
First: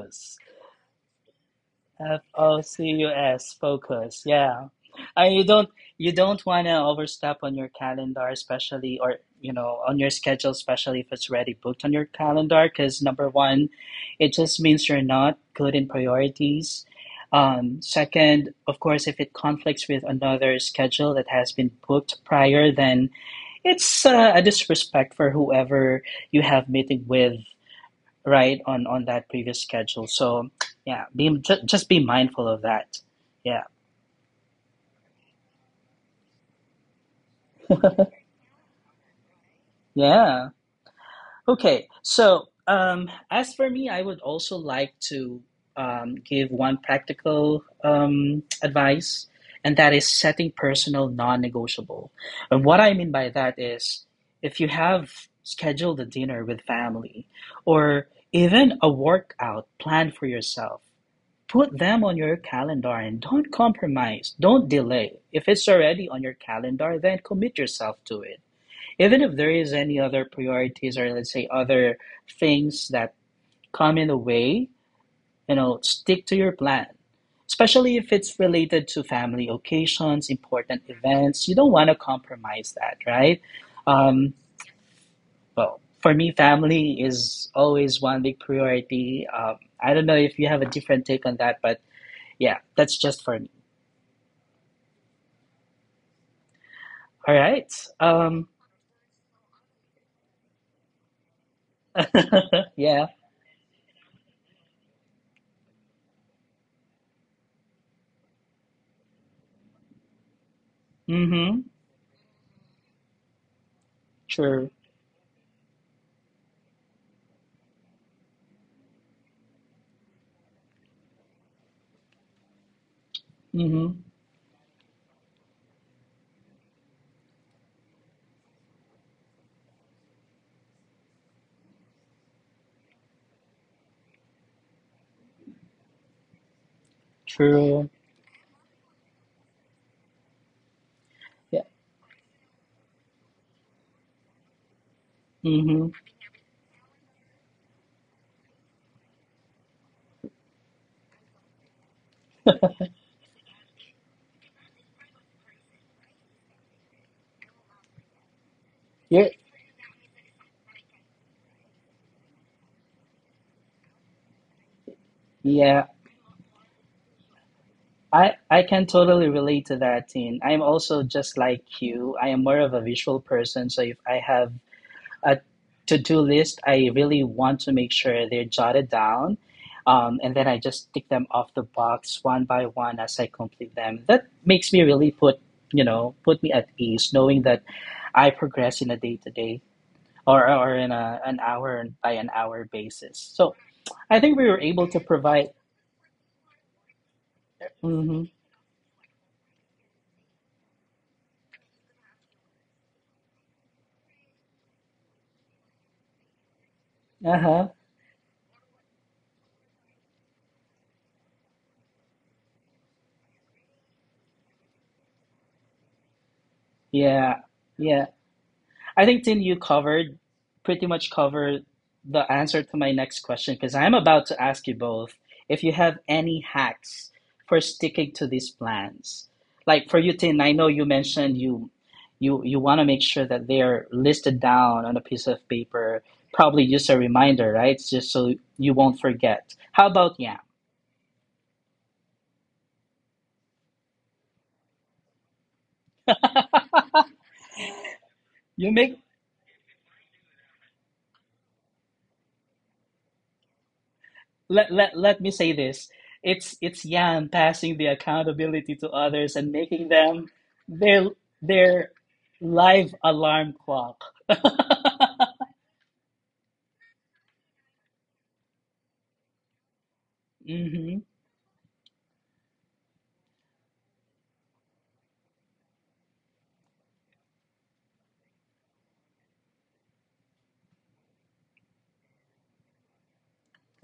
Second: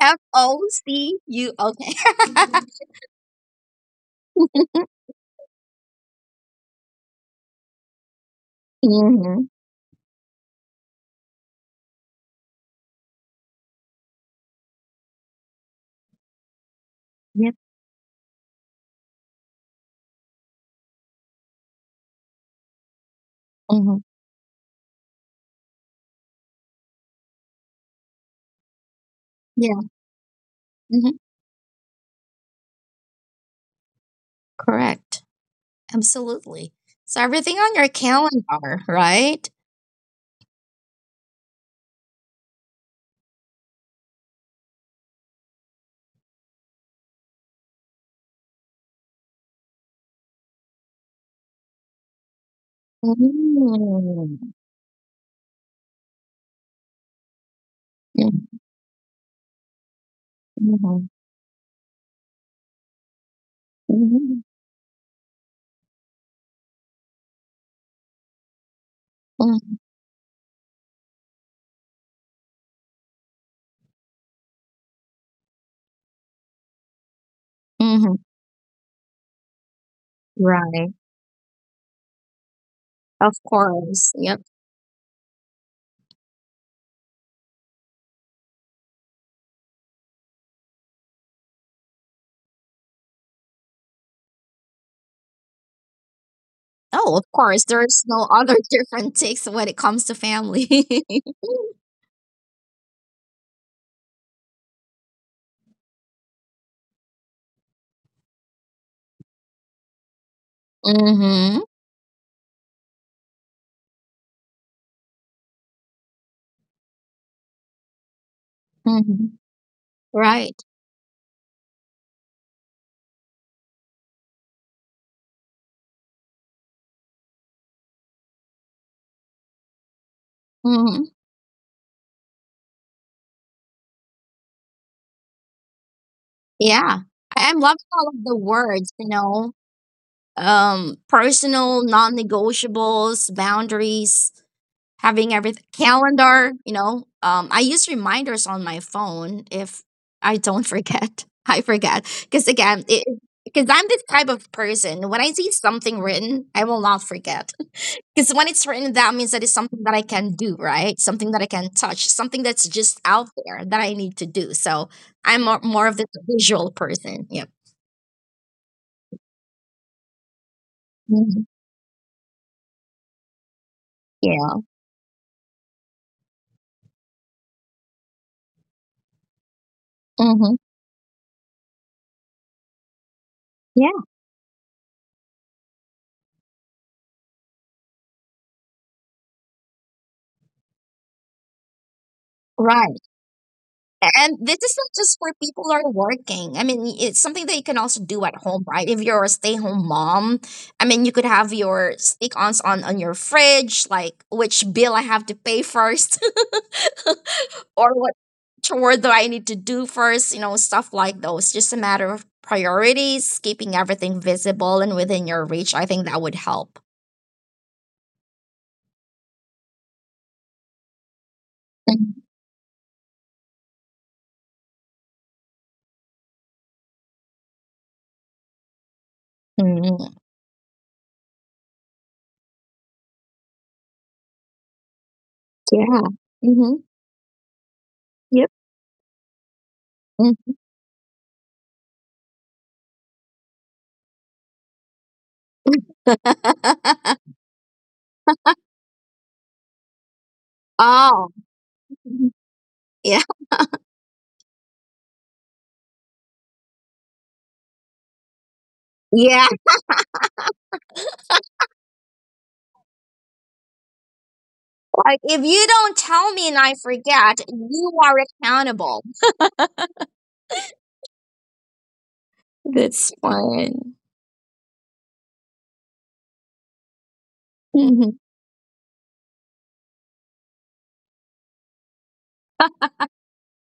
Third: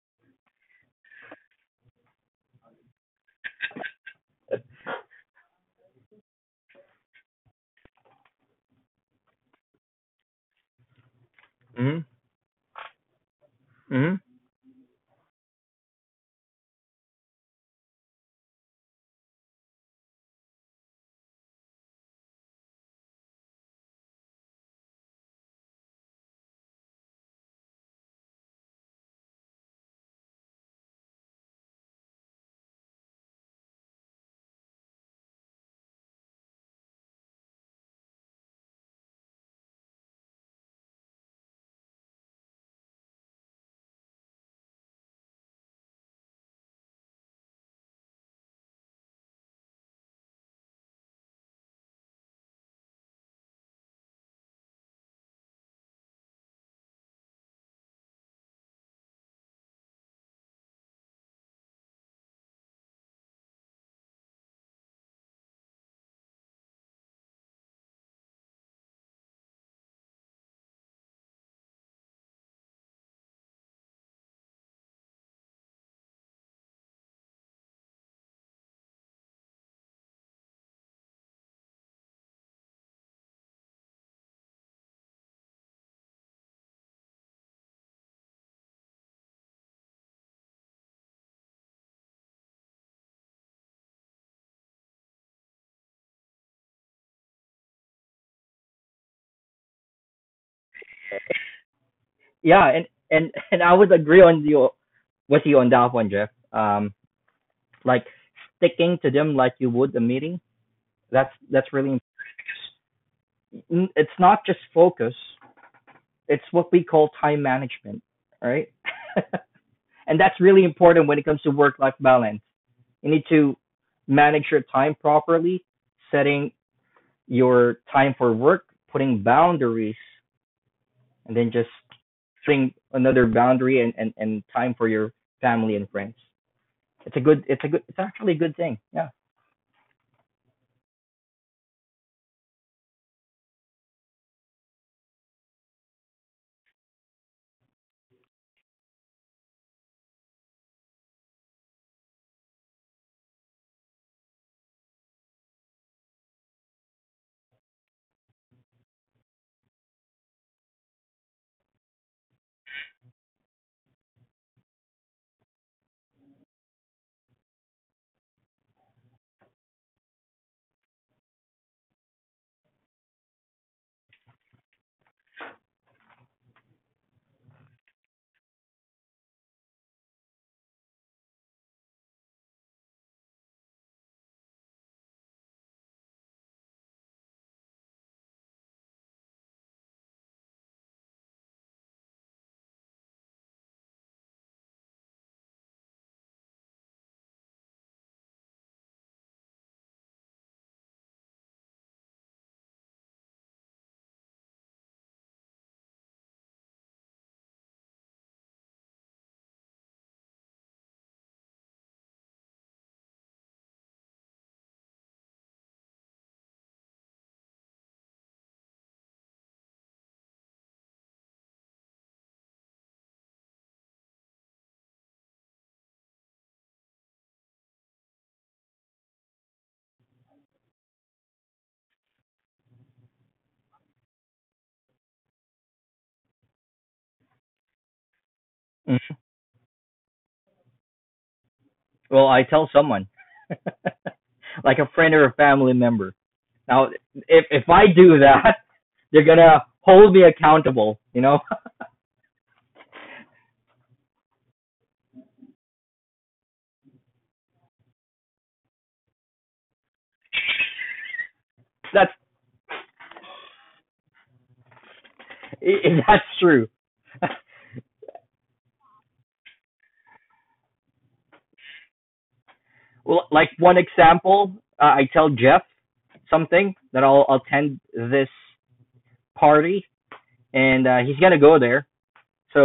Speaker 2: F O C U. Okay.
Speaker 1: F O C U S, focus. Yeah. And you don't want to overstep on your calendar, especially or
Speaker 2: Mm-hmm.
Speaker 1: you know on your schedule, especially if it's already booked on
Speaker 3: Mhm.
Speaker 1: your calendar. Because number one,
Speaker 3: Mhm.
Speaker 1: it just means you're not good in priorities.
Speaker 2: Yep.
Speaker 1: Second, of course, if it conflicts with another schedule that has been booked prior, then
Speaker 2: Mm-hmm.
Speaker 1: it's a disrespect for whoever you have meeting with right on that previous
Speaker 2: Yeah.
Speaker 1: schedule. So yeah,
Speaker 2: Mm-hmm.
Speaker 1: just be mindful of that. Yeah.
Speaker 2: Correct. Absolutely. So everything on your calendar, right?
Speaker 1: Yeah. Okay, so um, as for me, I would also like to give one practical advice, and that is setting personal non-negotiable. And what I mean by that
Speaker 2: Mm.
Speaker 1: is, if you have scheduled a dinner with family or
Speaker 2: Mm.
Speaker 1: even a workout planned for yourself,
Speaker 2: Mhm.
Speaker 1: put them on your calendar and don't compromise.
Speaker 2: Mhm.
Speaker 1: Don't delay. If it's already on your calendar, then commit yourself to it. Even if there is
Speaker 2: Mm.
Speaker 1: any other priorities or let's say other things that come in the way, you know, stick to your plan. Especially if it's
Speaker 2: Mhm.
Speaker 1: related to family occasions, important
Speaker 2: Right.
Speaker 1: events, you don't want to compromise that, right?
Speaker 2: Of
Speaker 1: Um,
Speaker 2: course. Yep.
Speaker 1: well, for me, family is always one big priority. I don't know if you have a different take on that, but yeah, that's just for me. All right.
Speaker 2: Oh, of course.
Speaker 1: Um,
Speaker 2: There's no other different takes when it comes to family.
Speaker 3: Yeah,
Speaker 1: yeah.
Speaker 3: and I would agree on you with you on that one, Jeff. Like sticking to them like you would a meeting. That's
Speaker 1: Mm-hmm.
Speaker 3: that's really important.
Speaker 2: Mm-hmm.
Speaker 3: Because it's not just
Speaker 1: True.
Speaker 3: focus. It's what we call time management, right?
Speaker 2: Mm-hmm.
Speaker 3: And that's really important when
Speaker 2: Right.
Speaker 3: it comes to work life balance. You need to
Speaker 1: Mm-hmm.
Speaker 3: manage your time properly, setting your time for work, putting boundaries, and then
Speaker 2: Mm-hmm.
Speaker 3: just setting another boundary and time for your family and friends. It's a good,
Speaker 2: Yeah.
Speaker 3: it's a good,
Speaker 1: True.
Speaker 3: it's
Speaker 2: I'm loving
Speaker 3: actually a good
Speaker 2: all of
Speaker 3: thing.
Speaker 2: the
Speaker 3: Yeah.
Speaker 2: words, you know,
Speaker 1: Yeah.
Speaker 2: personal, non negotiables, boundaries,
Speaker 1: Mm-hmm.
Speaker 2: having everything calendar. You know, I use reminders on my phone if I don't forget. I forget because again, because I'm this type of person, when I see something written I will not forget. Because when it's
Speaker 1: Yeah.
Speaker 2: written, that means that it's something that I can do, right, something that I can touch, something that's just out there that I need to do. So
Speaker 1: Yeah.
Speaker 2: I'm more of this visual person. Yep.
Speaker 1: I can totally relate to that, Tin. I'm also just like
Speaker 2: Mhm.
Speaker 1: you. I am more of a visual person, so if I have
Speaker 2: Yeah.
Speaker 1: a to-do list, I really want to make sure they're jotted down. And then I just
Speaker 2: Hmm.
Speaker 1: tick them off the box one by one as I complete them. That
Speaker 2: Yeah.
Speaker 1: makes me really put, you know, put me at ease knowing that I progress in a day-to-day or in a an hour and by an hour basis.
Speaker 2: Right.
Speaker 1: So I think we were
Speaker 2: And
Speaker 1: able to
Speaker 2: this is not
Speaker 1: provide.
Speaker 2: just for people who are working. I mean, it's something that you can
Speaker 1: Hmm
Speaker 2: also do at home, right? If you're a stay-home mom, I mean, you could have your stick-ons on your fridge, like which bill I have to pay first,
Speaker 1: Uh huh.
Speaker 2: or what chore do I need to do first, you know, stuff like those. Just a matter of priorities, keeping everything visible and within your reach. I think that would help.
Speaker 1: Yeah. Yeah. I think Tin, you covered pretty much covered the answer to my next question, because I'm about to ask you both if you have any hacks for sticking to these plans. Like for you, Tin, I
Speaker 2: Mhm.
Speaker 1: know you mentioned you want to make sure that they are listed down on a piece of
Speaker 2: Yeah.
Speaker 1: paper. Probably
Speaker 2: Mm-hmm.
Speaker 1: use a reminder, right? It's just so
Speaker 2: Yep.
Speaker 1: you won't forget. How about Yam?
Speaker 3: Mm. Well, I tell someone, like a friend or a family member.
Speaker 1: You
Speaker 3: Now,
Speaker 1: make
Speaker 3: if I do that, they're
Speaker 2: Oh.
Speaker 3: gonna hold me accountable. You
Speaker 2: Yeah.
Speaker 3: know,
Speaker 1: let me say this. It's Yan passing the accountability to others
Speaker 2: Yeah.
Speaker 1: and making them their their live alarm
Speaker 3: that's
Speaker 1: clock.
Speaker 2: Like, if you don't tell me and I forget,
Speaker 3: if that's
Speaker 2: you
Speaker 3: true.
Speaker 2: are accountable.
Speaker 1: Hmm
Speaker 2: That's fine.
Speaker 3: Well, like one example, I tell Jeff something
Speaker 2: Mhm.
Speaker 3: that I'll attend this party, and he's gonna go there.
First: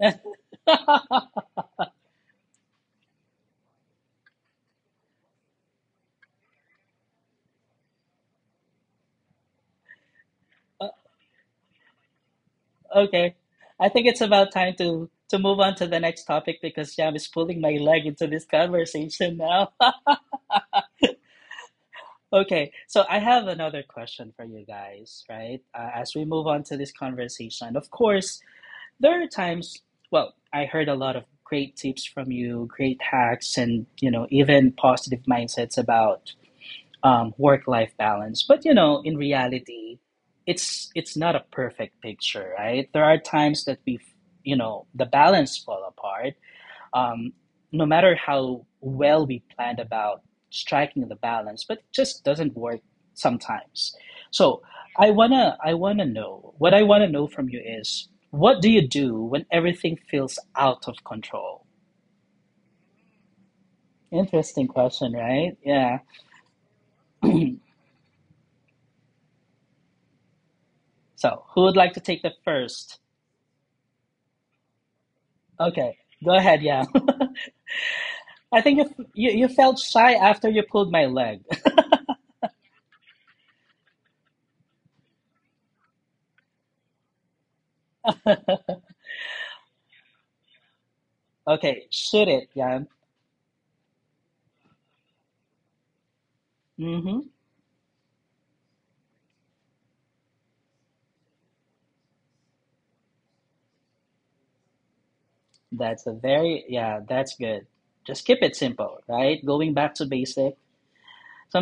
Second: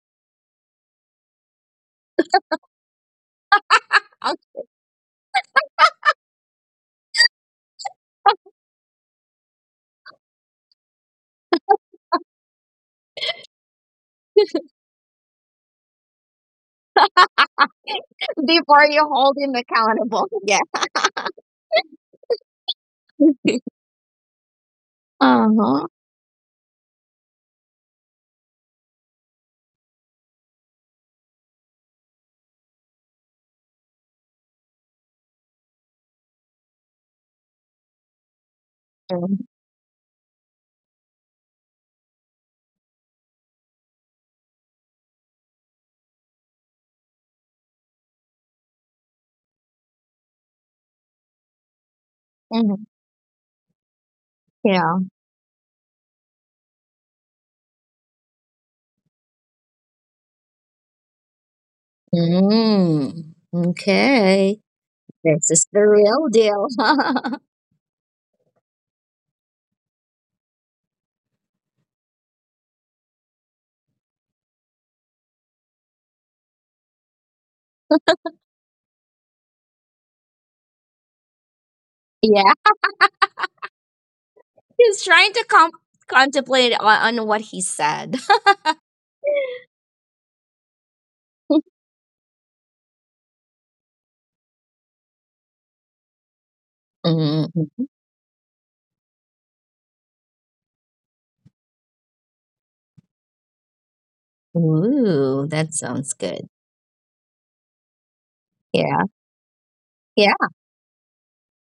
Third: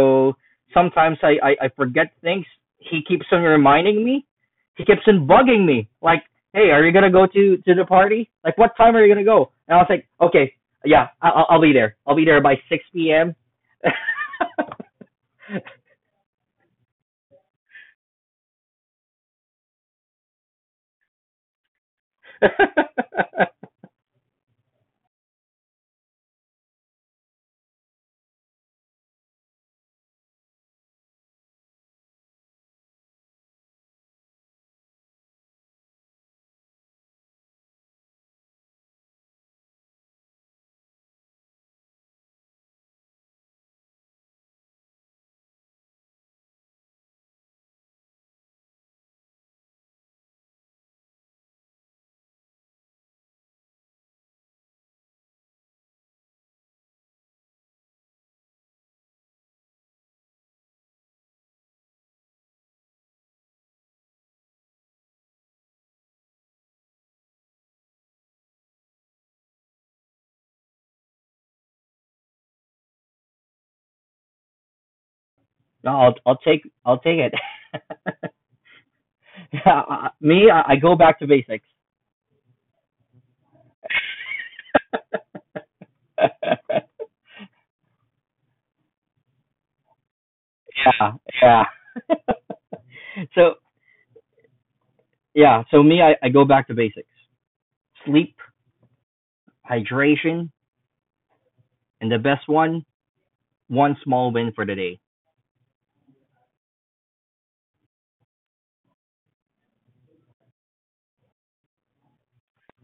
Speaker 3: sometimes I forget things. He keeps on reminding me.
Speaker 2: Okay.
Speaker 3: He keeps on bugging me. Like, hey, are you gonna go to the party? Like, what time are you gonna go? And I was like, okay, yeah, I- will I'll be there. I'll be there by 6 p.m.
Speaker 1: Okay. I think it's about time to move on to the next topic because Yam is pulling my leg into this
Speaker 2: Before you
Speaker 1: conversation
Speaker 2: hold him
Speaker 1: now.
Speaker 2: accountable. Yeah.
Speaker 1: Okay, so I have another question for you guys,
Speaker 2: Uh
Speaker 1: right?
Speaker 2: huh.
Speaker 1: As we move on to this conversation, of course, there are times, well, I heard a lot of great tips from you, great hacks, and you know, even positive mindsets about work life balance. But you know, in reality, it's not a perfect picture, right? There are times that we, you know, the balance fall apart, um, no matter how well we planned about striking the balance, but just doesn't work
Speaker 2: Hmm.
Speaker 1: sometimes. So I
Speaker 2: Yeah.
Speaker 1: wanna I wanna know what I wanna know from you is, what do you do when everything feels out of control?
Speaker 2: Mm.
Speaker 1: Interesting
Speaker 2: Okay.
Speaker 1: question, right?
Speaker 2: This is
Speaker 1: Yeah.
Speaker 2: the real deal.
Speaker 1: So who would like to take the first?
Speaker 3: No, I'll
Speaker 1: Okay,
Speaker 3: take it.
Speaker 1: go ahead. Yeah, I think
Speaker 3: Yeah, me,
Speaker 1: you
Speaker 3: I go
Speaker 1: felt
Speaker 3: back to
Speaker 1: shy
Speaker 3: basics.
Speaker 1: after you pulled my leg.
Speaker 2: Yeah. He's trying to
Speaker 3: Yeah,
Speaker 2: com- contemplate on what he said.
Speaker 3: yeah.
Speaker 1: Okay, shoot
Speaker 3: So
Speaker 1: it, Yam.
Speaker 3: yeah, so me, I go back to basics: sleep,
Speaker 2: Mm.
Speaker 3: hydration, and the best one, one small win for the day.
Speaker 2: Ooh, that sounds
Speaker 1: That's a
Speaker 2: good.
Speaker 1: very, yeah, that's good. Just keep it
Speaker 2: Yeah.
Speaker 1: simple, right? Going back to
Speaker 2: Yeah.
Speaker 1: basic.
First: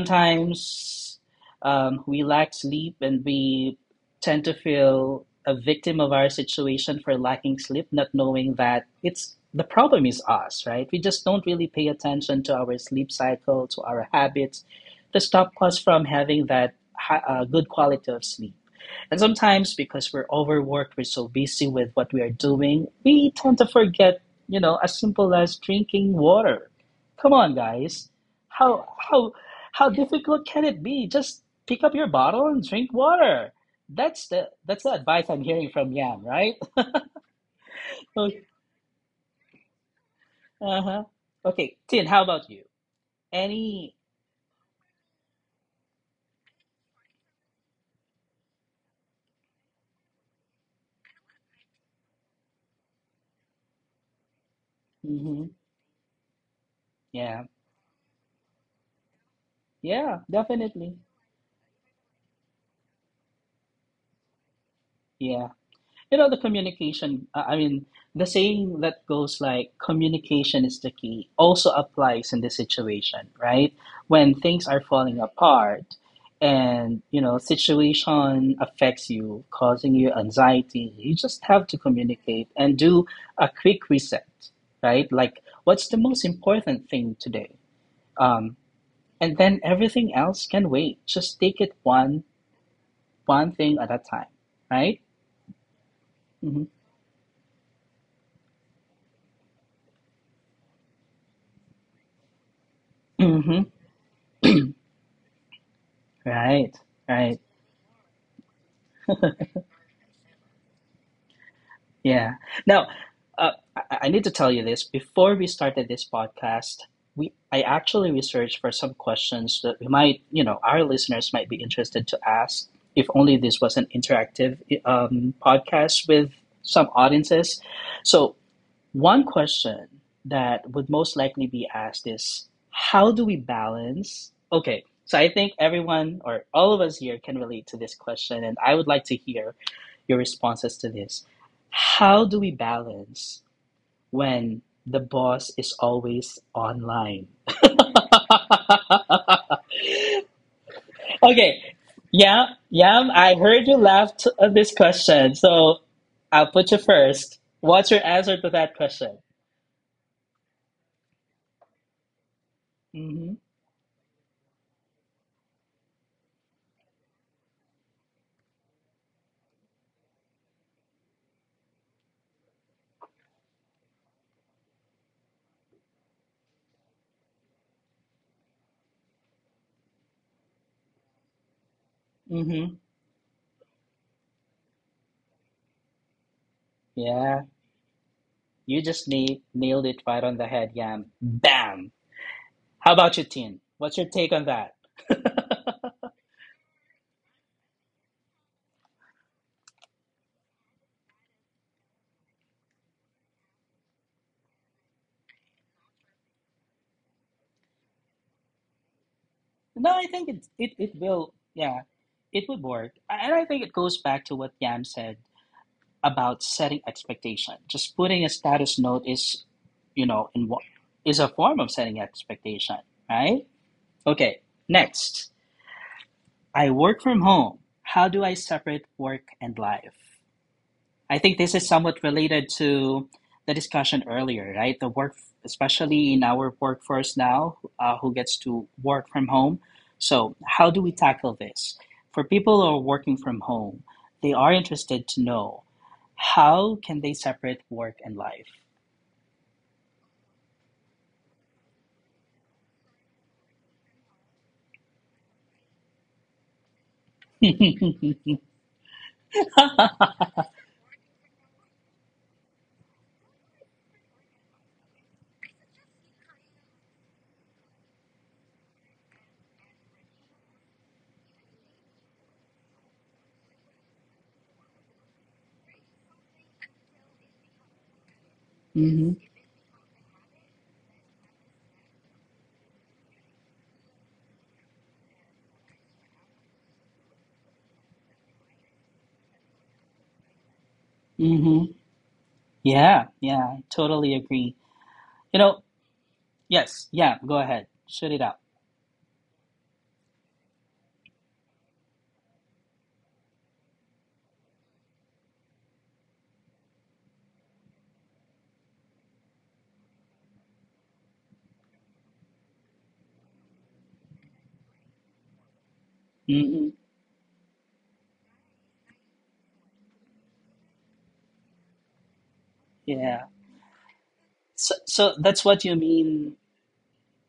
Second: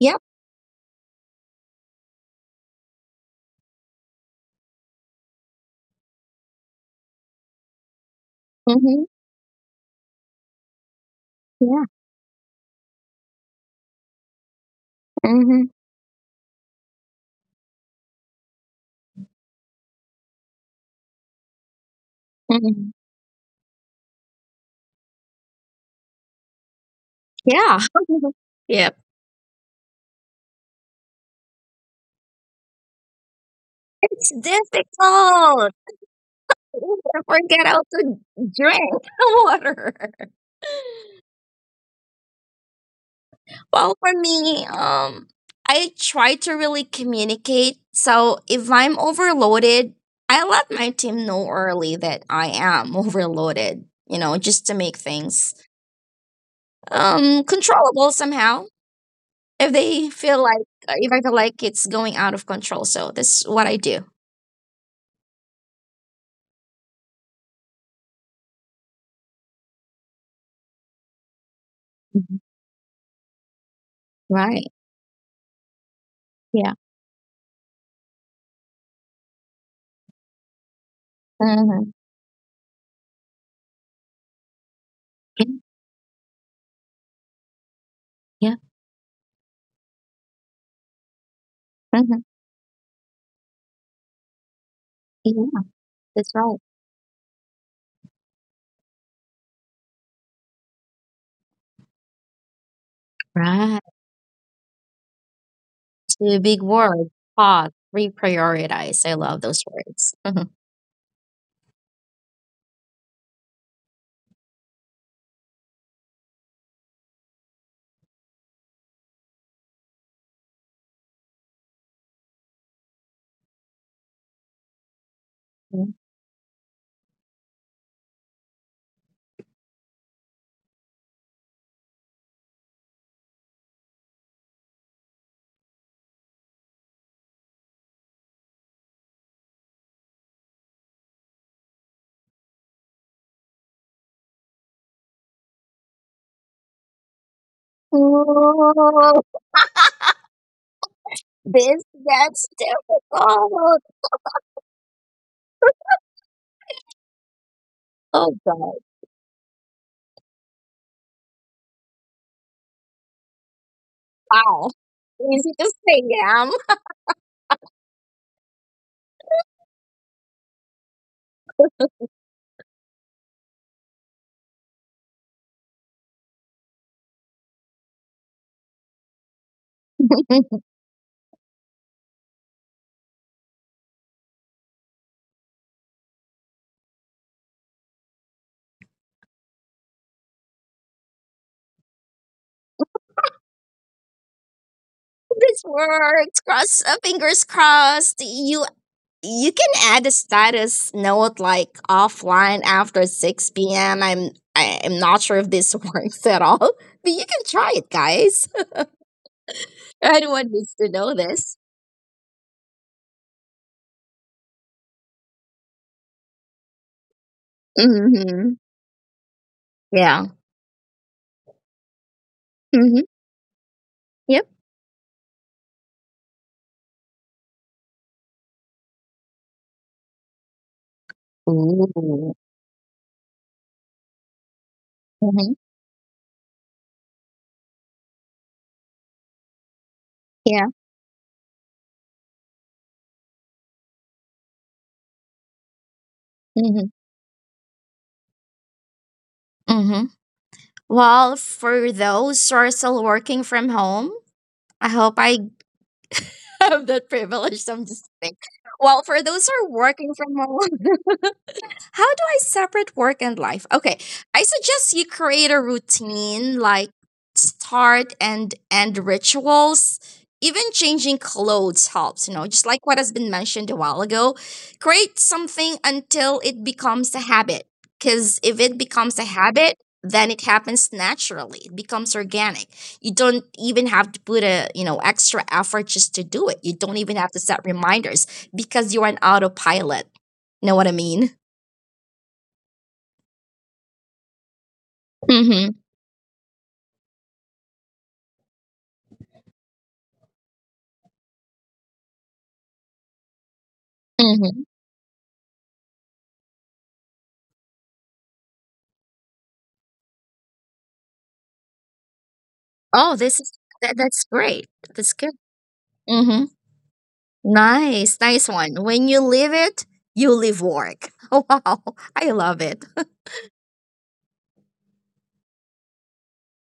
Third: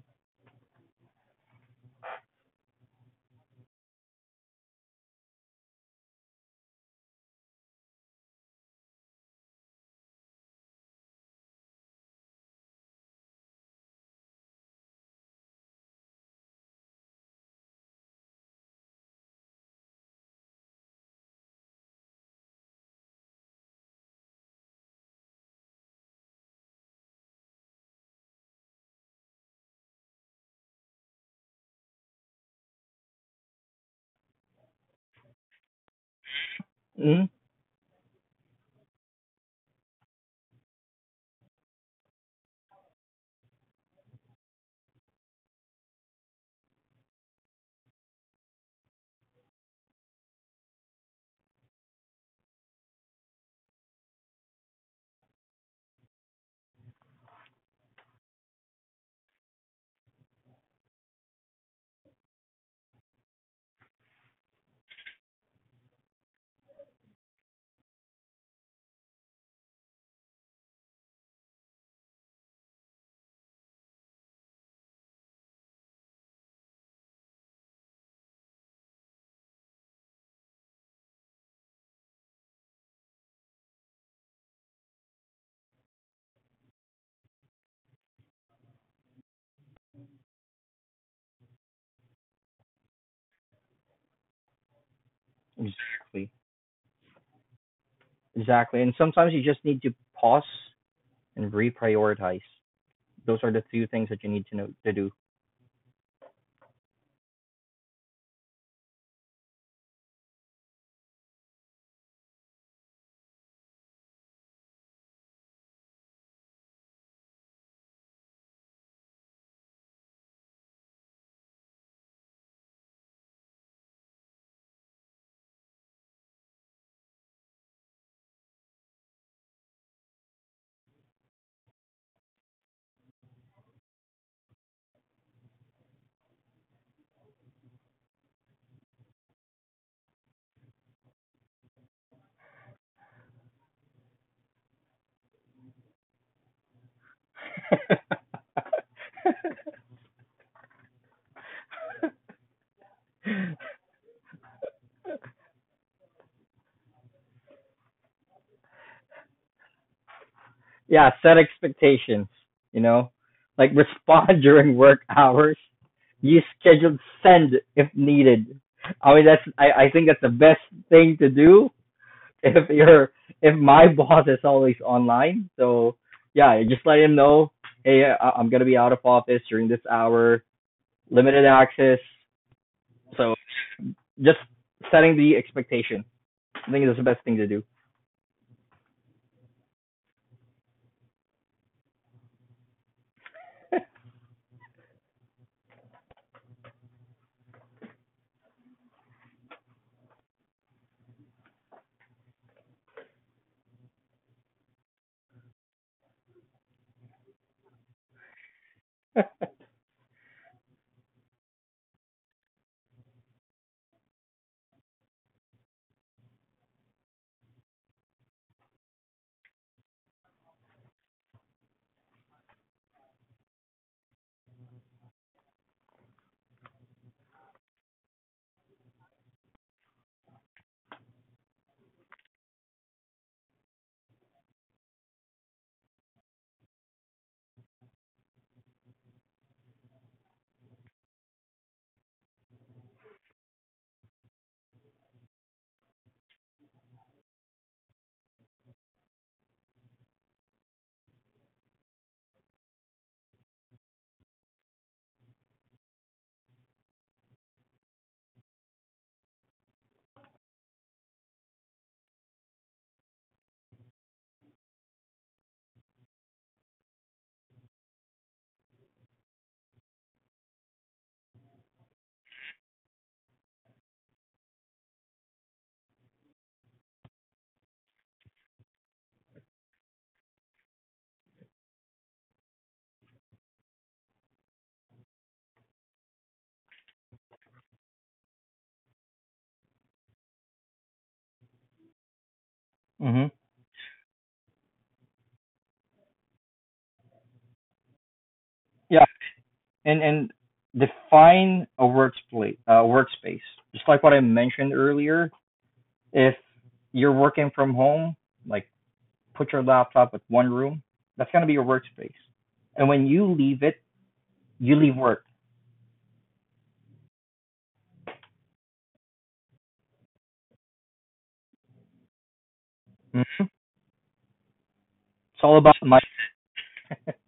Speaker 2: Yep.
Speaker 1: we lack sleep and we tend to feel a victim of our situation for lacking sleep, not knowing that
Speaker 2: Hmm.
Speaker 1: it's the problem is us, right? We just don't really
Speaker 2: Yeah.
Speaker 1: pay attention to our sleep cycle, to our habits, to stop
Speaker 2: Hmm.
Speaker 1: us from having that good quality of sleep. And sometimes because we're overworked, we're so busy with what we are doing, we tend to forget, you know, as simple as drinking water. Come on, guys.
Speaker 2: Yeah.
Speaker 1: How
Speaker 2: Yeah.
Speaker 1: how how difficult can it be? Just pick up your bottle and drink water.
Speaker 2: It's
Speaker 1: That's the advice I'm hearing from
Speaker 2: difficult.
Speaker 1: Yam, right?
Speaker 3: Mhm.
Speaker 2: You forget get out to drink water.
Speaker 1: uh-huh. Okay, Tin, how about you? Any?
Speaker 2: Well, for me, I try to really communicate. So if I'm overloaded, I let my team know early that I am overloaded, you know, just to make
Speaker 1: Hmm
Speaker 2: things
Speaker 1: Yeah,
Speaker 2: controllable somehow. If
Speaker 1: yeah,
Speaker 2: they feel
Speaker 1: definitely.
Speaker 2: like uh, if I feel like it's going out of control, so that's what I do.
Speaker 1: Yeah. You know, the communication, I mean, the saying that goes like communication is the key also applies in this
Speaker 2: Mhm.
Speaker 1: situation, right? When things are
Speaker 2: Right.
Speaker 1: falling apart and
Speaker 2: Yeah.
Speaker 1: you know situation affects you causing you anxiety, you just have to
Speaker 2: Mhm.
Speaker 1: communicate and do a quick reset, right? Like, what's the most important thing today? Um,
Speaker 2: Yeah.
Speaker 1: and then everything else can wait. Just take it
Speaker 2: Yeah.
Speaker 1: one thing at a time, right?
Speaker 2: Yeah,
Speaker 3: Exactly,
Speaker 2: that's right.
Speaker 3: exactly. And sometimes you just need to pause and reprioritize. Those are
Speaker 1: hmm
Speaker 3: the two things that you
Speaker 2: Right.
Speaker 3: need to know to do.
Speaker 1: Right,
Speaker 2: Two big
Speaker 1: right.
Speaker 2: words. Pause. Reprioritize. I love those words.
Speaker 1: Yeah. Now, I need to tell you this. Before we started this podcast, we I actually researched for some questions that we might, you know, our listeners might be interested to ask. If only this was an interactive podcast with
Speaker 2: Mhm.
Speaker 1: some audiences. So, one question that would most likely be asked is, how do we balance? Okay, so I think everyone or all of us here can relate to this question, and I would like to hear your responses to this. How do we balance when the boss is always online?
Speaker 2: Oh,
Speaker 1: Okay,
Speaker 2: this
Speaker 1: Yam,
Speaker 2: gets
Speaker 1: I heard you laughed
Speaker 2: difficult.
Speaker 1: at this question, so I'll put you first. What's your answer to that
Speaker 2: Oh
Speaker 1: question?
Speaker 2: God.
Speaker 3: Yeah, set expectations. You know,
Speaker 1: Mm-hmm.
Speaker 3: like respond during work
Speaker 2: Wow.
Speaker 3: hours.
Speaker 2: Easy to
Speaker 3: Use
Speaker 2: say,
Speaker 3: scheduled
Speaker 2: Yam.
Speaker 3: send if needed. I mean, I think that's the best thing to do if you're if my boss is always online. So yeah, just let him know. Hey, I am gonna be out of office during this hour. Limited access.
Speaker 1: Mm-hmm.
Speaker 3: So just setting the expectation. I think is the best thing
Speaker 1: Yeah,
Speaker 3: to do.
Speaker 1: you just nailed it right on the head, Yam. Bam. How about you, Tin? What's your take on that?
Speaker 2: This works. Cross fingers crossed. You can add a status note like offline after 6 p.m. I'm not sure if this works at all, but you can try it, guys.
Speaker 1: No, I think
Speaker 2: Anyone
Speaker 1: it
Speaker 2: needs to
Speaker 1: will.
Speaker 2: know
Speaker 1: Yeah,
Speaker 2: this.
Speaker 1: it would work, and I think it goes back to what Yam said about setting expectation. Just putting a status
Speaker 2: Mhm.
Speaker 1: note is, you know, in
Speaker 2: Yeah.
Speaker 1: what is a form of setting expectation,
Speaker 2: Mhm.
Speaker 1: right? Okay.
Speaker 2: Yep.
Speaker 1: Next, I work from home. How do I separate work and life? I think this is somewhat related
Speaker 2: Ooh.
Speaker 1: to the discussion earlier, right? The work,
Speaker 2: Mhm.
Speaker 1: especially in our workforce now, who gets to work from home. So, how do
Speaker 2: Yeah.
Speaker 1: we tackle this? For people who are working from home, they are interested to know how
Speaker 2: Mhm.
Speaker 1: can they separate work and life.
Speaker 2: Mhm. Well, for those who are still working from home, I hope I have that privilege. So I'm just kidding. Well, for those who are working from home, how do I separate work and life? Okay, I suggest you create a routine like start and end rituals. Even changing clothes helps, you know, just like what has been mentioned a while ago. Create something until it becomes a habit. Because if
Speaker 1: hmm
Speaker 2: it becomes a habit, then it happens naturally. It becomes organic. You don't even have to put a, you know, extra effort just to do it. You don't even have to set reminders because you're an autopilot. Know what I mean?
Speaker 1: hmm Yeah,
Speaker 3: Mm-hmm.
Speaker 1: yeah, totally agree. You know, yes, yeah, go ahead, shoot it out.
Speaker 3: Yeah, and define a workspace. Workspace, just like what I mentioned
Speaker 2: Mhm.
Speaker 3: earlier. If you're working from home, like put your laptop with one room. That's gonna be your workspace. And when
Speaker 2: Oh,
Speaker 3: you
Speaker 2: this is
Speaker 3: leave it,
Speaker 2: that's great.
Speaker 3: you leave
Speaker 2: That's
Speaker 3: work.
Speaker 2: good. Hmm.
Speaker 1: Hmm
Speaker 2: Nice, nice one. When you leave it, you leave work. Wow, I love it.
Speaker 1: Yeah.
Speaker 3: Mm.
Speaker 1: So that's
Speaker 3: It's all
Speaker 1: what you
Speaker 3: about my.
Speaker 1: mean.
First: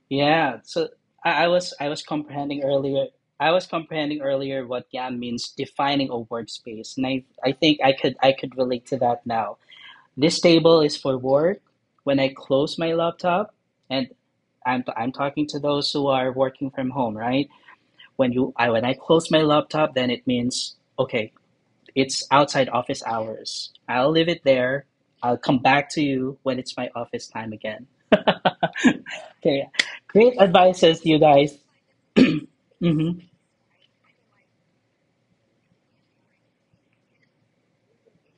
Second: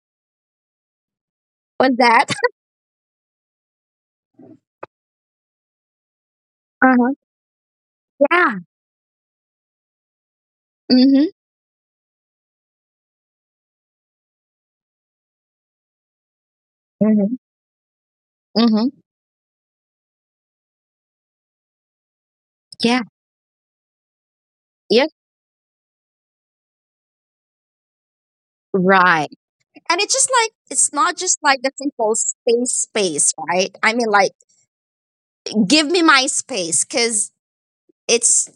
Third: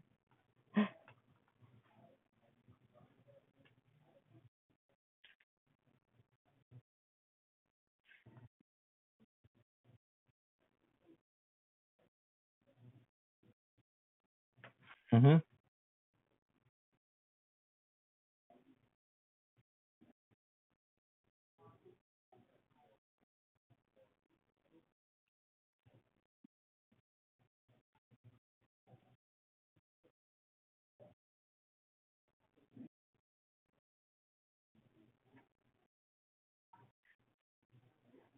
Speaker 1: Yeah, so I, I was I
Speaker 2: Was
Speaker 1: was
Speaker 2: that?
Speaker 1: comprehending earlier. I was comprehending earlier what YAM means defining a work space, and I,
Speaker 2: Uh-huh.
Speaker 1: I think I could
Speaker 2: Yeah.
Speaker 1: relate to that now. This table is for
Speaker 2: Hmm.
Speaker 1: work. When I close my laptop, and I'm
Speaker 3: Mm-hmm.
Speaker 1: talking to those who are working from home,
Speaker 2: Hmm.
Speaker 1: right? When you I
Speaker 2: Hmm.
Speaker 1: when I close my laptop, then it means okay, it's outside
Speaker 2: Yeah.
Speaker 1: office hours. I'll leave it there.
Speaker 2: Yep.
Speaker 1: I'll come back to you when it's my office time again.
Speaker 2: Right.
Speaker 1: Okay,
Speaker 2: And it's just like,
Speaker 1: great
Speaker 2: it's not
Speaker 1: advices, you
Speaker 2: just like
Speaker 1: guys.
Speaker 2: the simple space,
Speaker 1: Mm-hmm.
Speaker 2: right? I mean, like give me my space, because it's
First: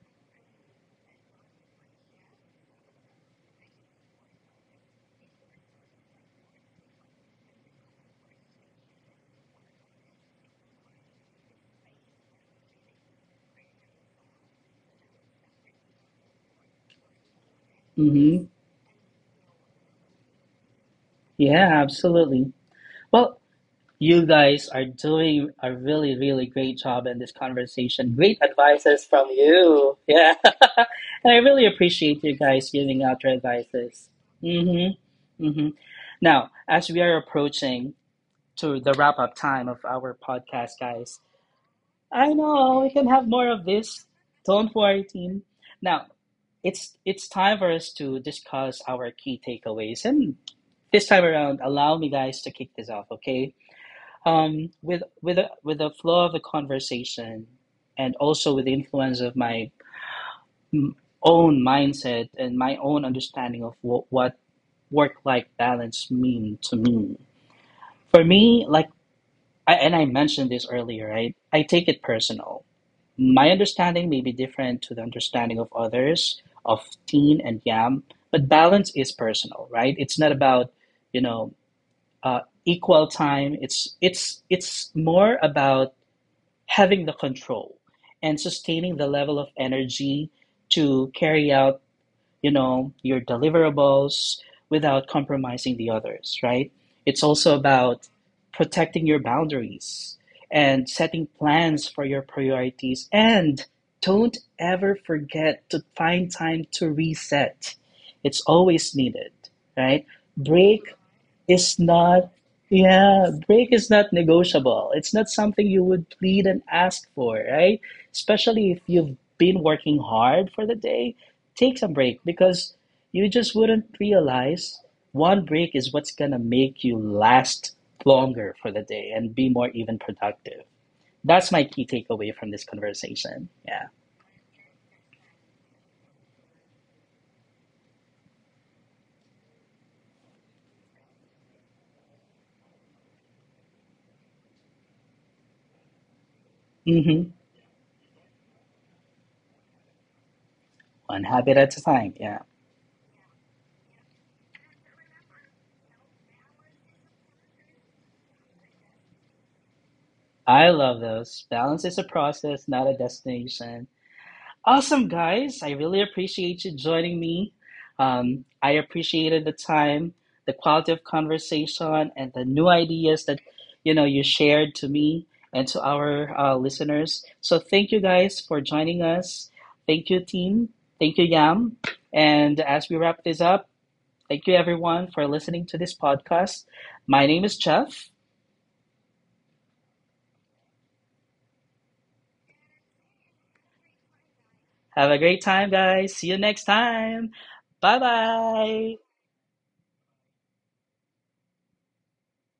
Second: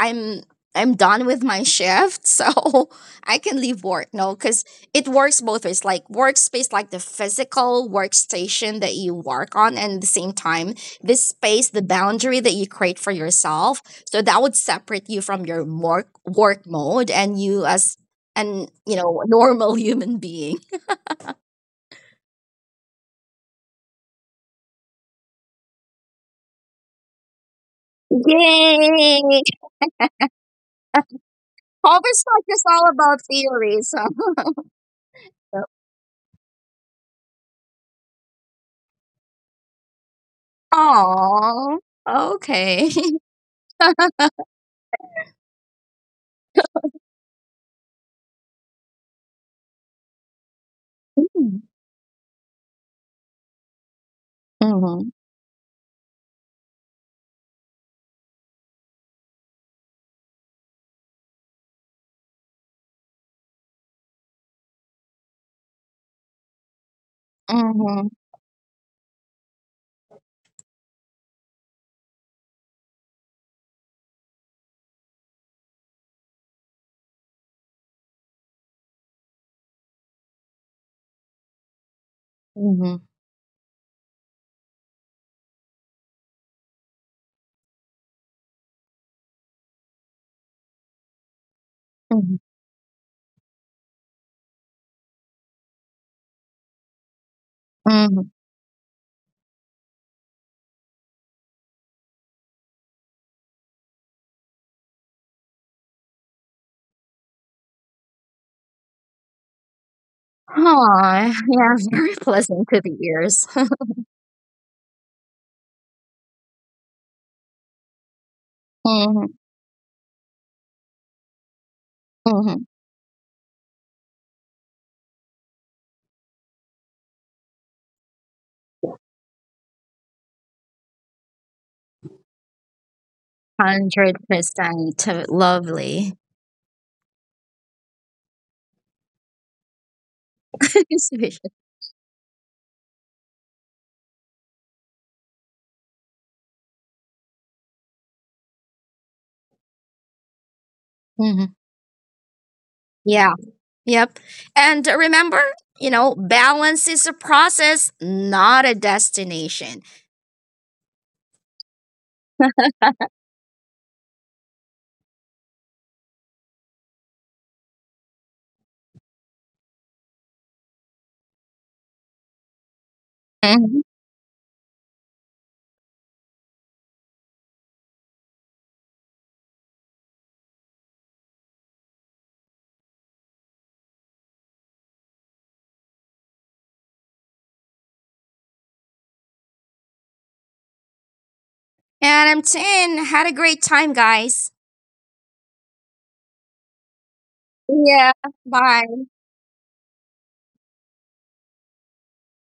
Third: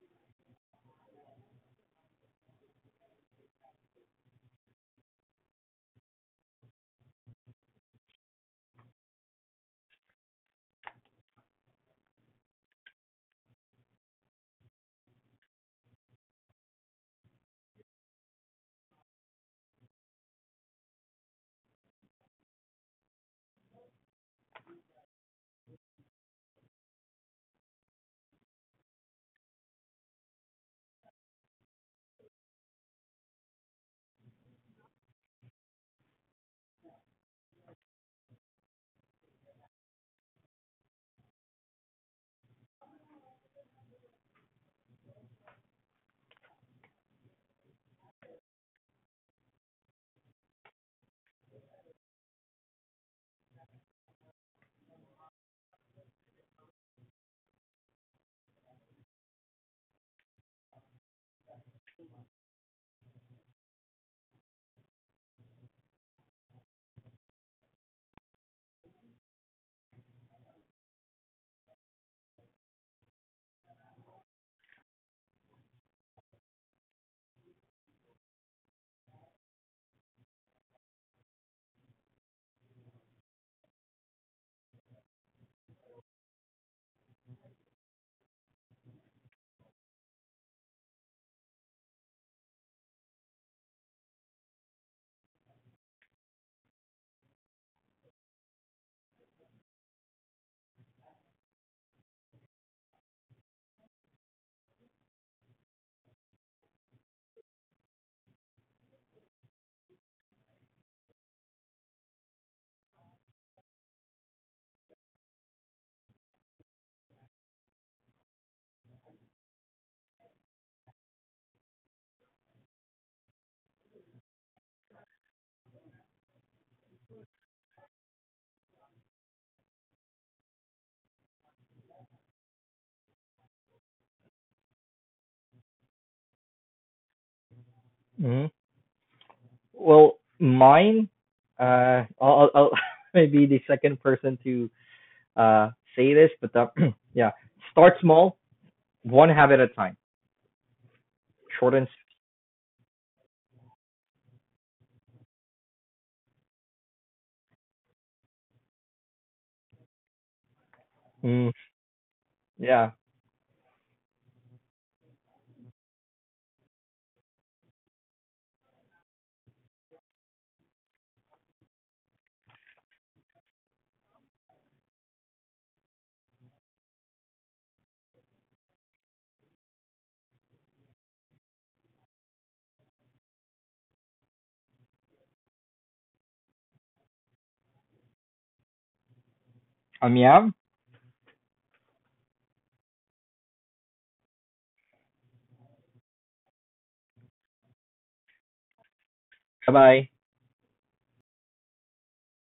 Speaker 2: I- am I'm done with my shift, so I can leave work. No, because it works both ways. Like workspace, like the physical workstation that you work on, and at the same time, this space, the boundary that you create for yourself. So that would separate you from your work mode and you as
Speaker 1: Mm-hmm.
Speaker 2: an, you know, a normal human being.
Speaker 1: Yeah, absolutely. Well, you guys are doing a really, really great job in this conversation. Great
Speaker 2: Yay!
Speaker 1: advices from you. Yeah. And I really appreciate you
Speaker 2: Overstock is
Speaker 1: guys
Speaker 2: all
Speaker 1: giving
Speaker 2: about
Speaker 1: out your
Speaker 2: theories.
Speaker 1: advices. Mm-hmm.
Speaker 2: So.
Speaker 1: Mm-hmm. Now, as we are approaching to the wrap up time of our podcast, guys,
Speaker 2: Aww.
Speaker 1: I
Speaker 2: Okay.
Speaker 1: know we can have more of this. Don't worry, team. Now, it's time for us to discuss our key takeaways, and this time around allow me guys to kick this off, okay, um
Speaker 2: Mhm,
Speaker 1: with with a with the flow of the conversation and also with the influence of my own mindset and my own understanding of what work life balance mean to me,
Speaker 2: mhm,
Speaker 1: for me like I mentioned this earlier, right? I take it personal. My understanding may be different to the understanding of others, of Teen and Yam, but balance is personal, right? It's not about, you know, uh,
Speaker 2: mhm,
Speaker 1: equal time. It's more about having the control and sustaining the level of energy to carry out,
Speaker 2: mhm,
Speaker 1: you know, your deliverables without compromising the others, right? It's also
Speaker 2: mhm.
Speaker 1: about protecting your boundaries and setting plans for your priorities. And don't ever forget to find time to reset. It's always needed, right? Break
Speaker 2: Aw, yeah,
Speaker 1: is
Speaker 2: very
Speaker 1: not,
Speaker 2: pleasant to the ears.
Speaker 1: yeah, break is not negotiable. It's not something you would plead and ask for, right? Especially if
Speaker 2: Mhm,
Speaker 1: you've been working hard for the day, take some break,
Speaker 2: mhm.
Speaker 1: because you just wouldn't realize one break is what's gonna make you last longer for the day and be more even productive. That's my key takeaway from this conversation. Yeah.
Speaker 2: 100% lovely.
Speaker 3: Mm-hmm. Well, mine. I'll maybe the second person to uh say this, but
Speaker 1: Mm-hmm.
Speaker 3: yeah, start small, one habit at a time,
Speaker 2: Mhm.
Speaker 1: One habit at
Speaker 3: short
Speaker 1: a
Speaker 3: and.
Speaker 1: time. Yeah.
Speaker 2: Yeah, yep. And remember, you know, balance is a process, not a destination.
Speaker 1: I love those.
Speaker 3: s-
Speaker 1: Balance is a process, not a
Speaker 3: Yeah.
Speaker 1: destination. Awesome, guys. I really appreciate you joining me. I appreciated the time, the quality of conversation, and the new ideas that
Speaker 2: Mhm.
Speaker 1: you know you shared to me and to our listeners. So thank you guys for joining us. Thank you, team. Thank you, Yam. And as we wrap this up, thank you everyone for listening to this podcast. My name is Jeff.
Speaker 3: I'm Yav.
Speaker 2: And I'm 10. Had a great time, guys.
Speaker 1: Have a great time, guys. See you next time. Bye
Speaker 2: Yeah,
Speaker 1: bye.
Speaker 2: bye.
Speaker 3: Bye bye.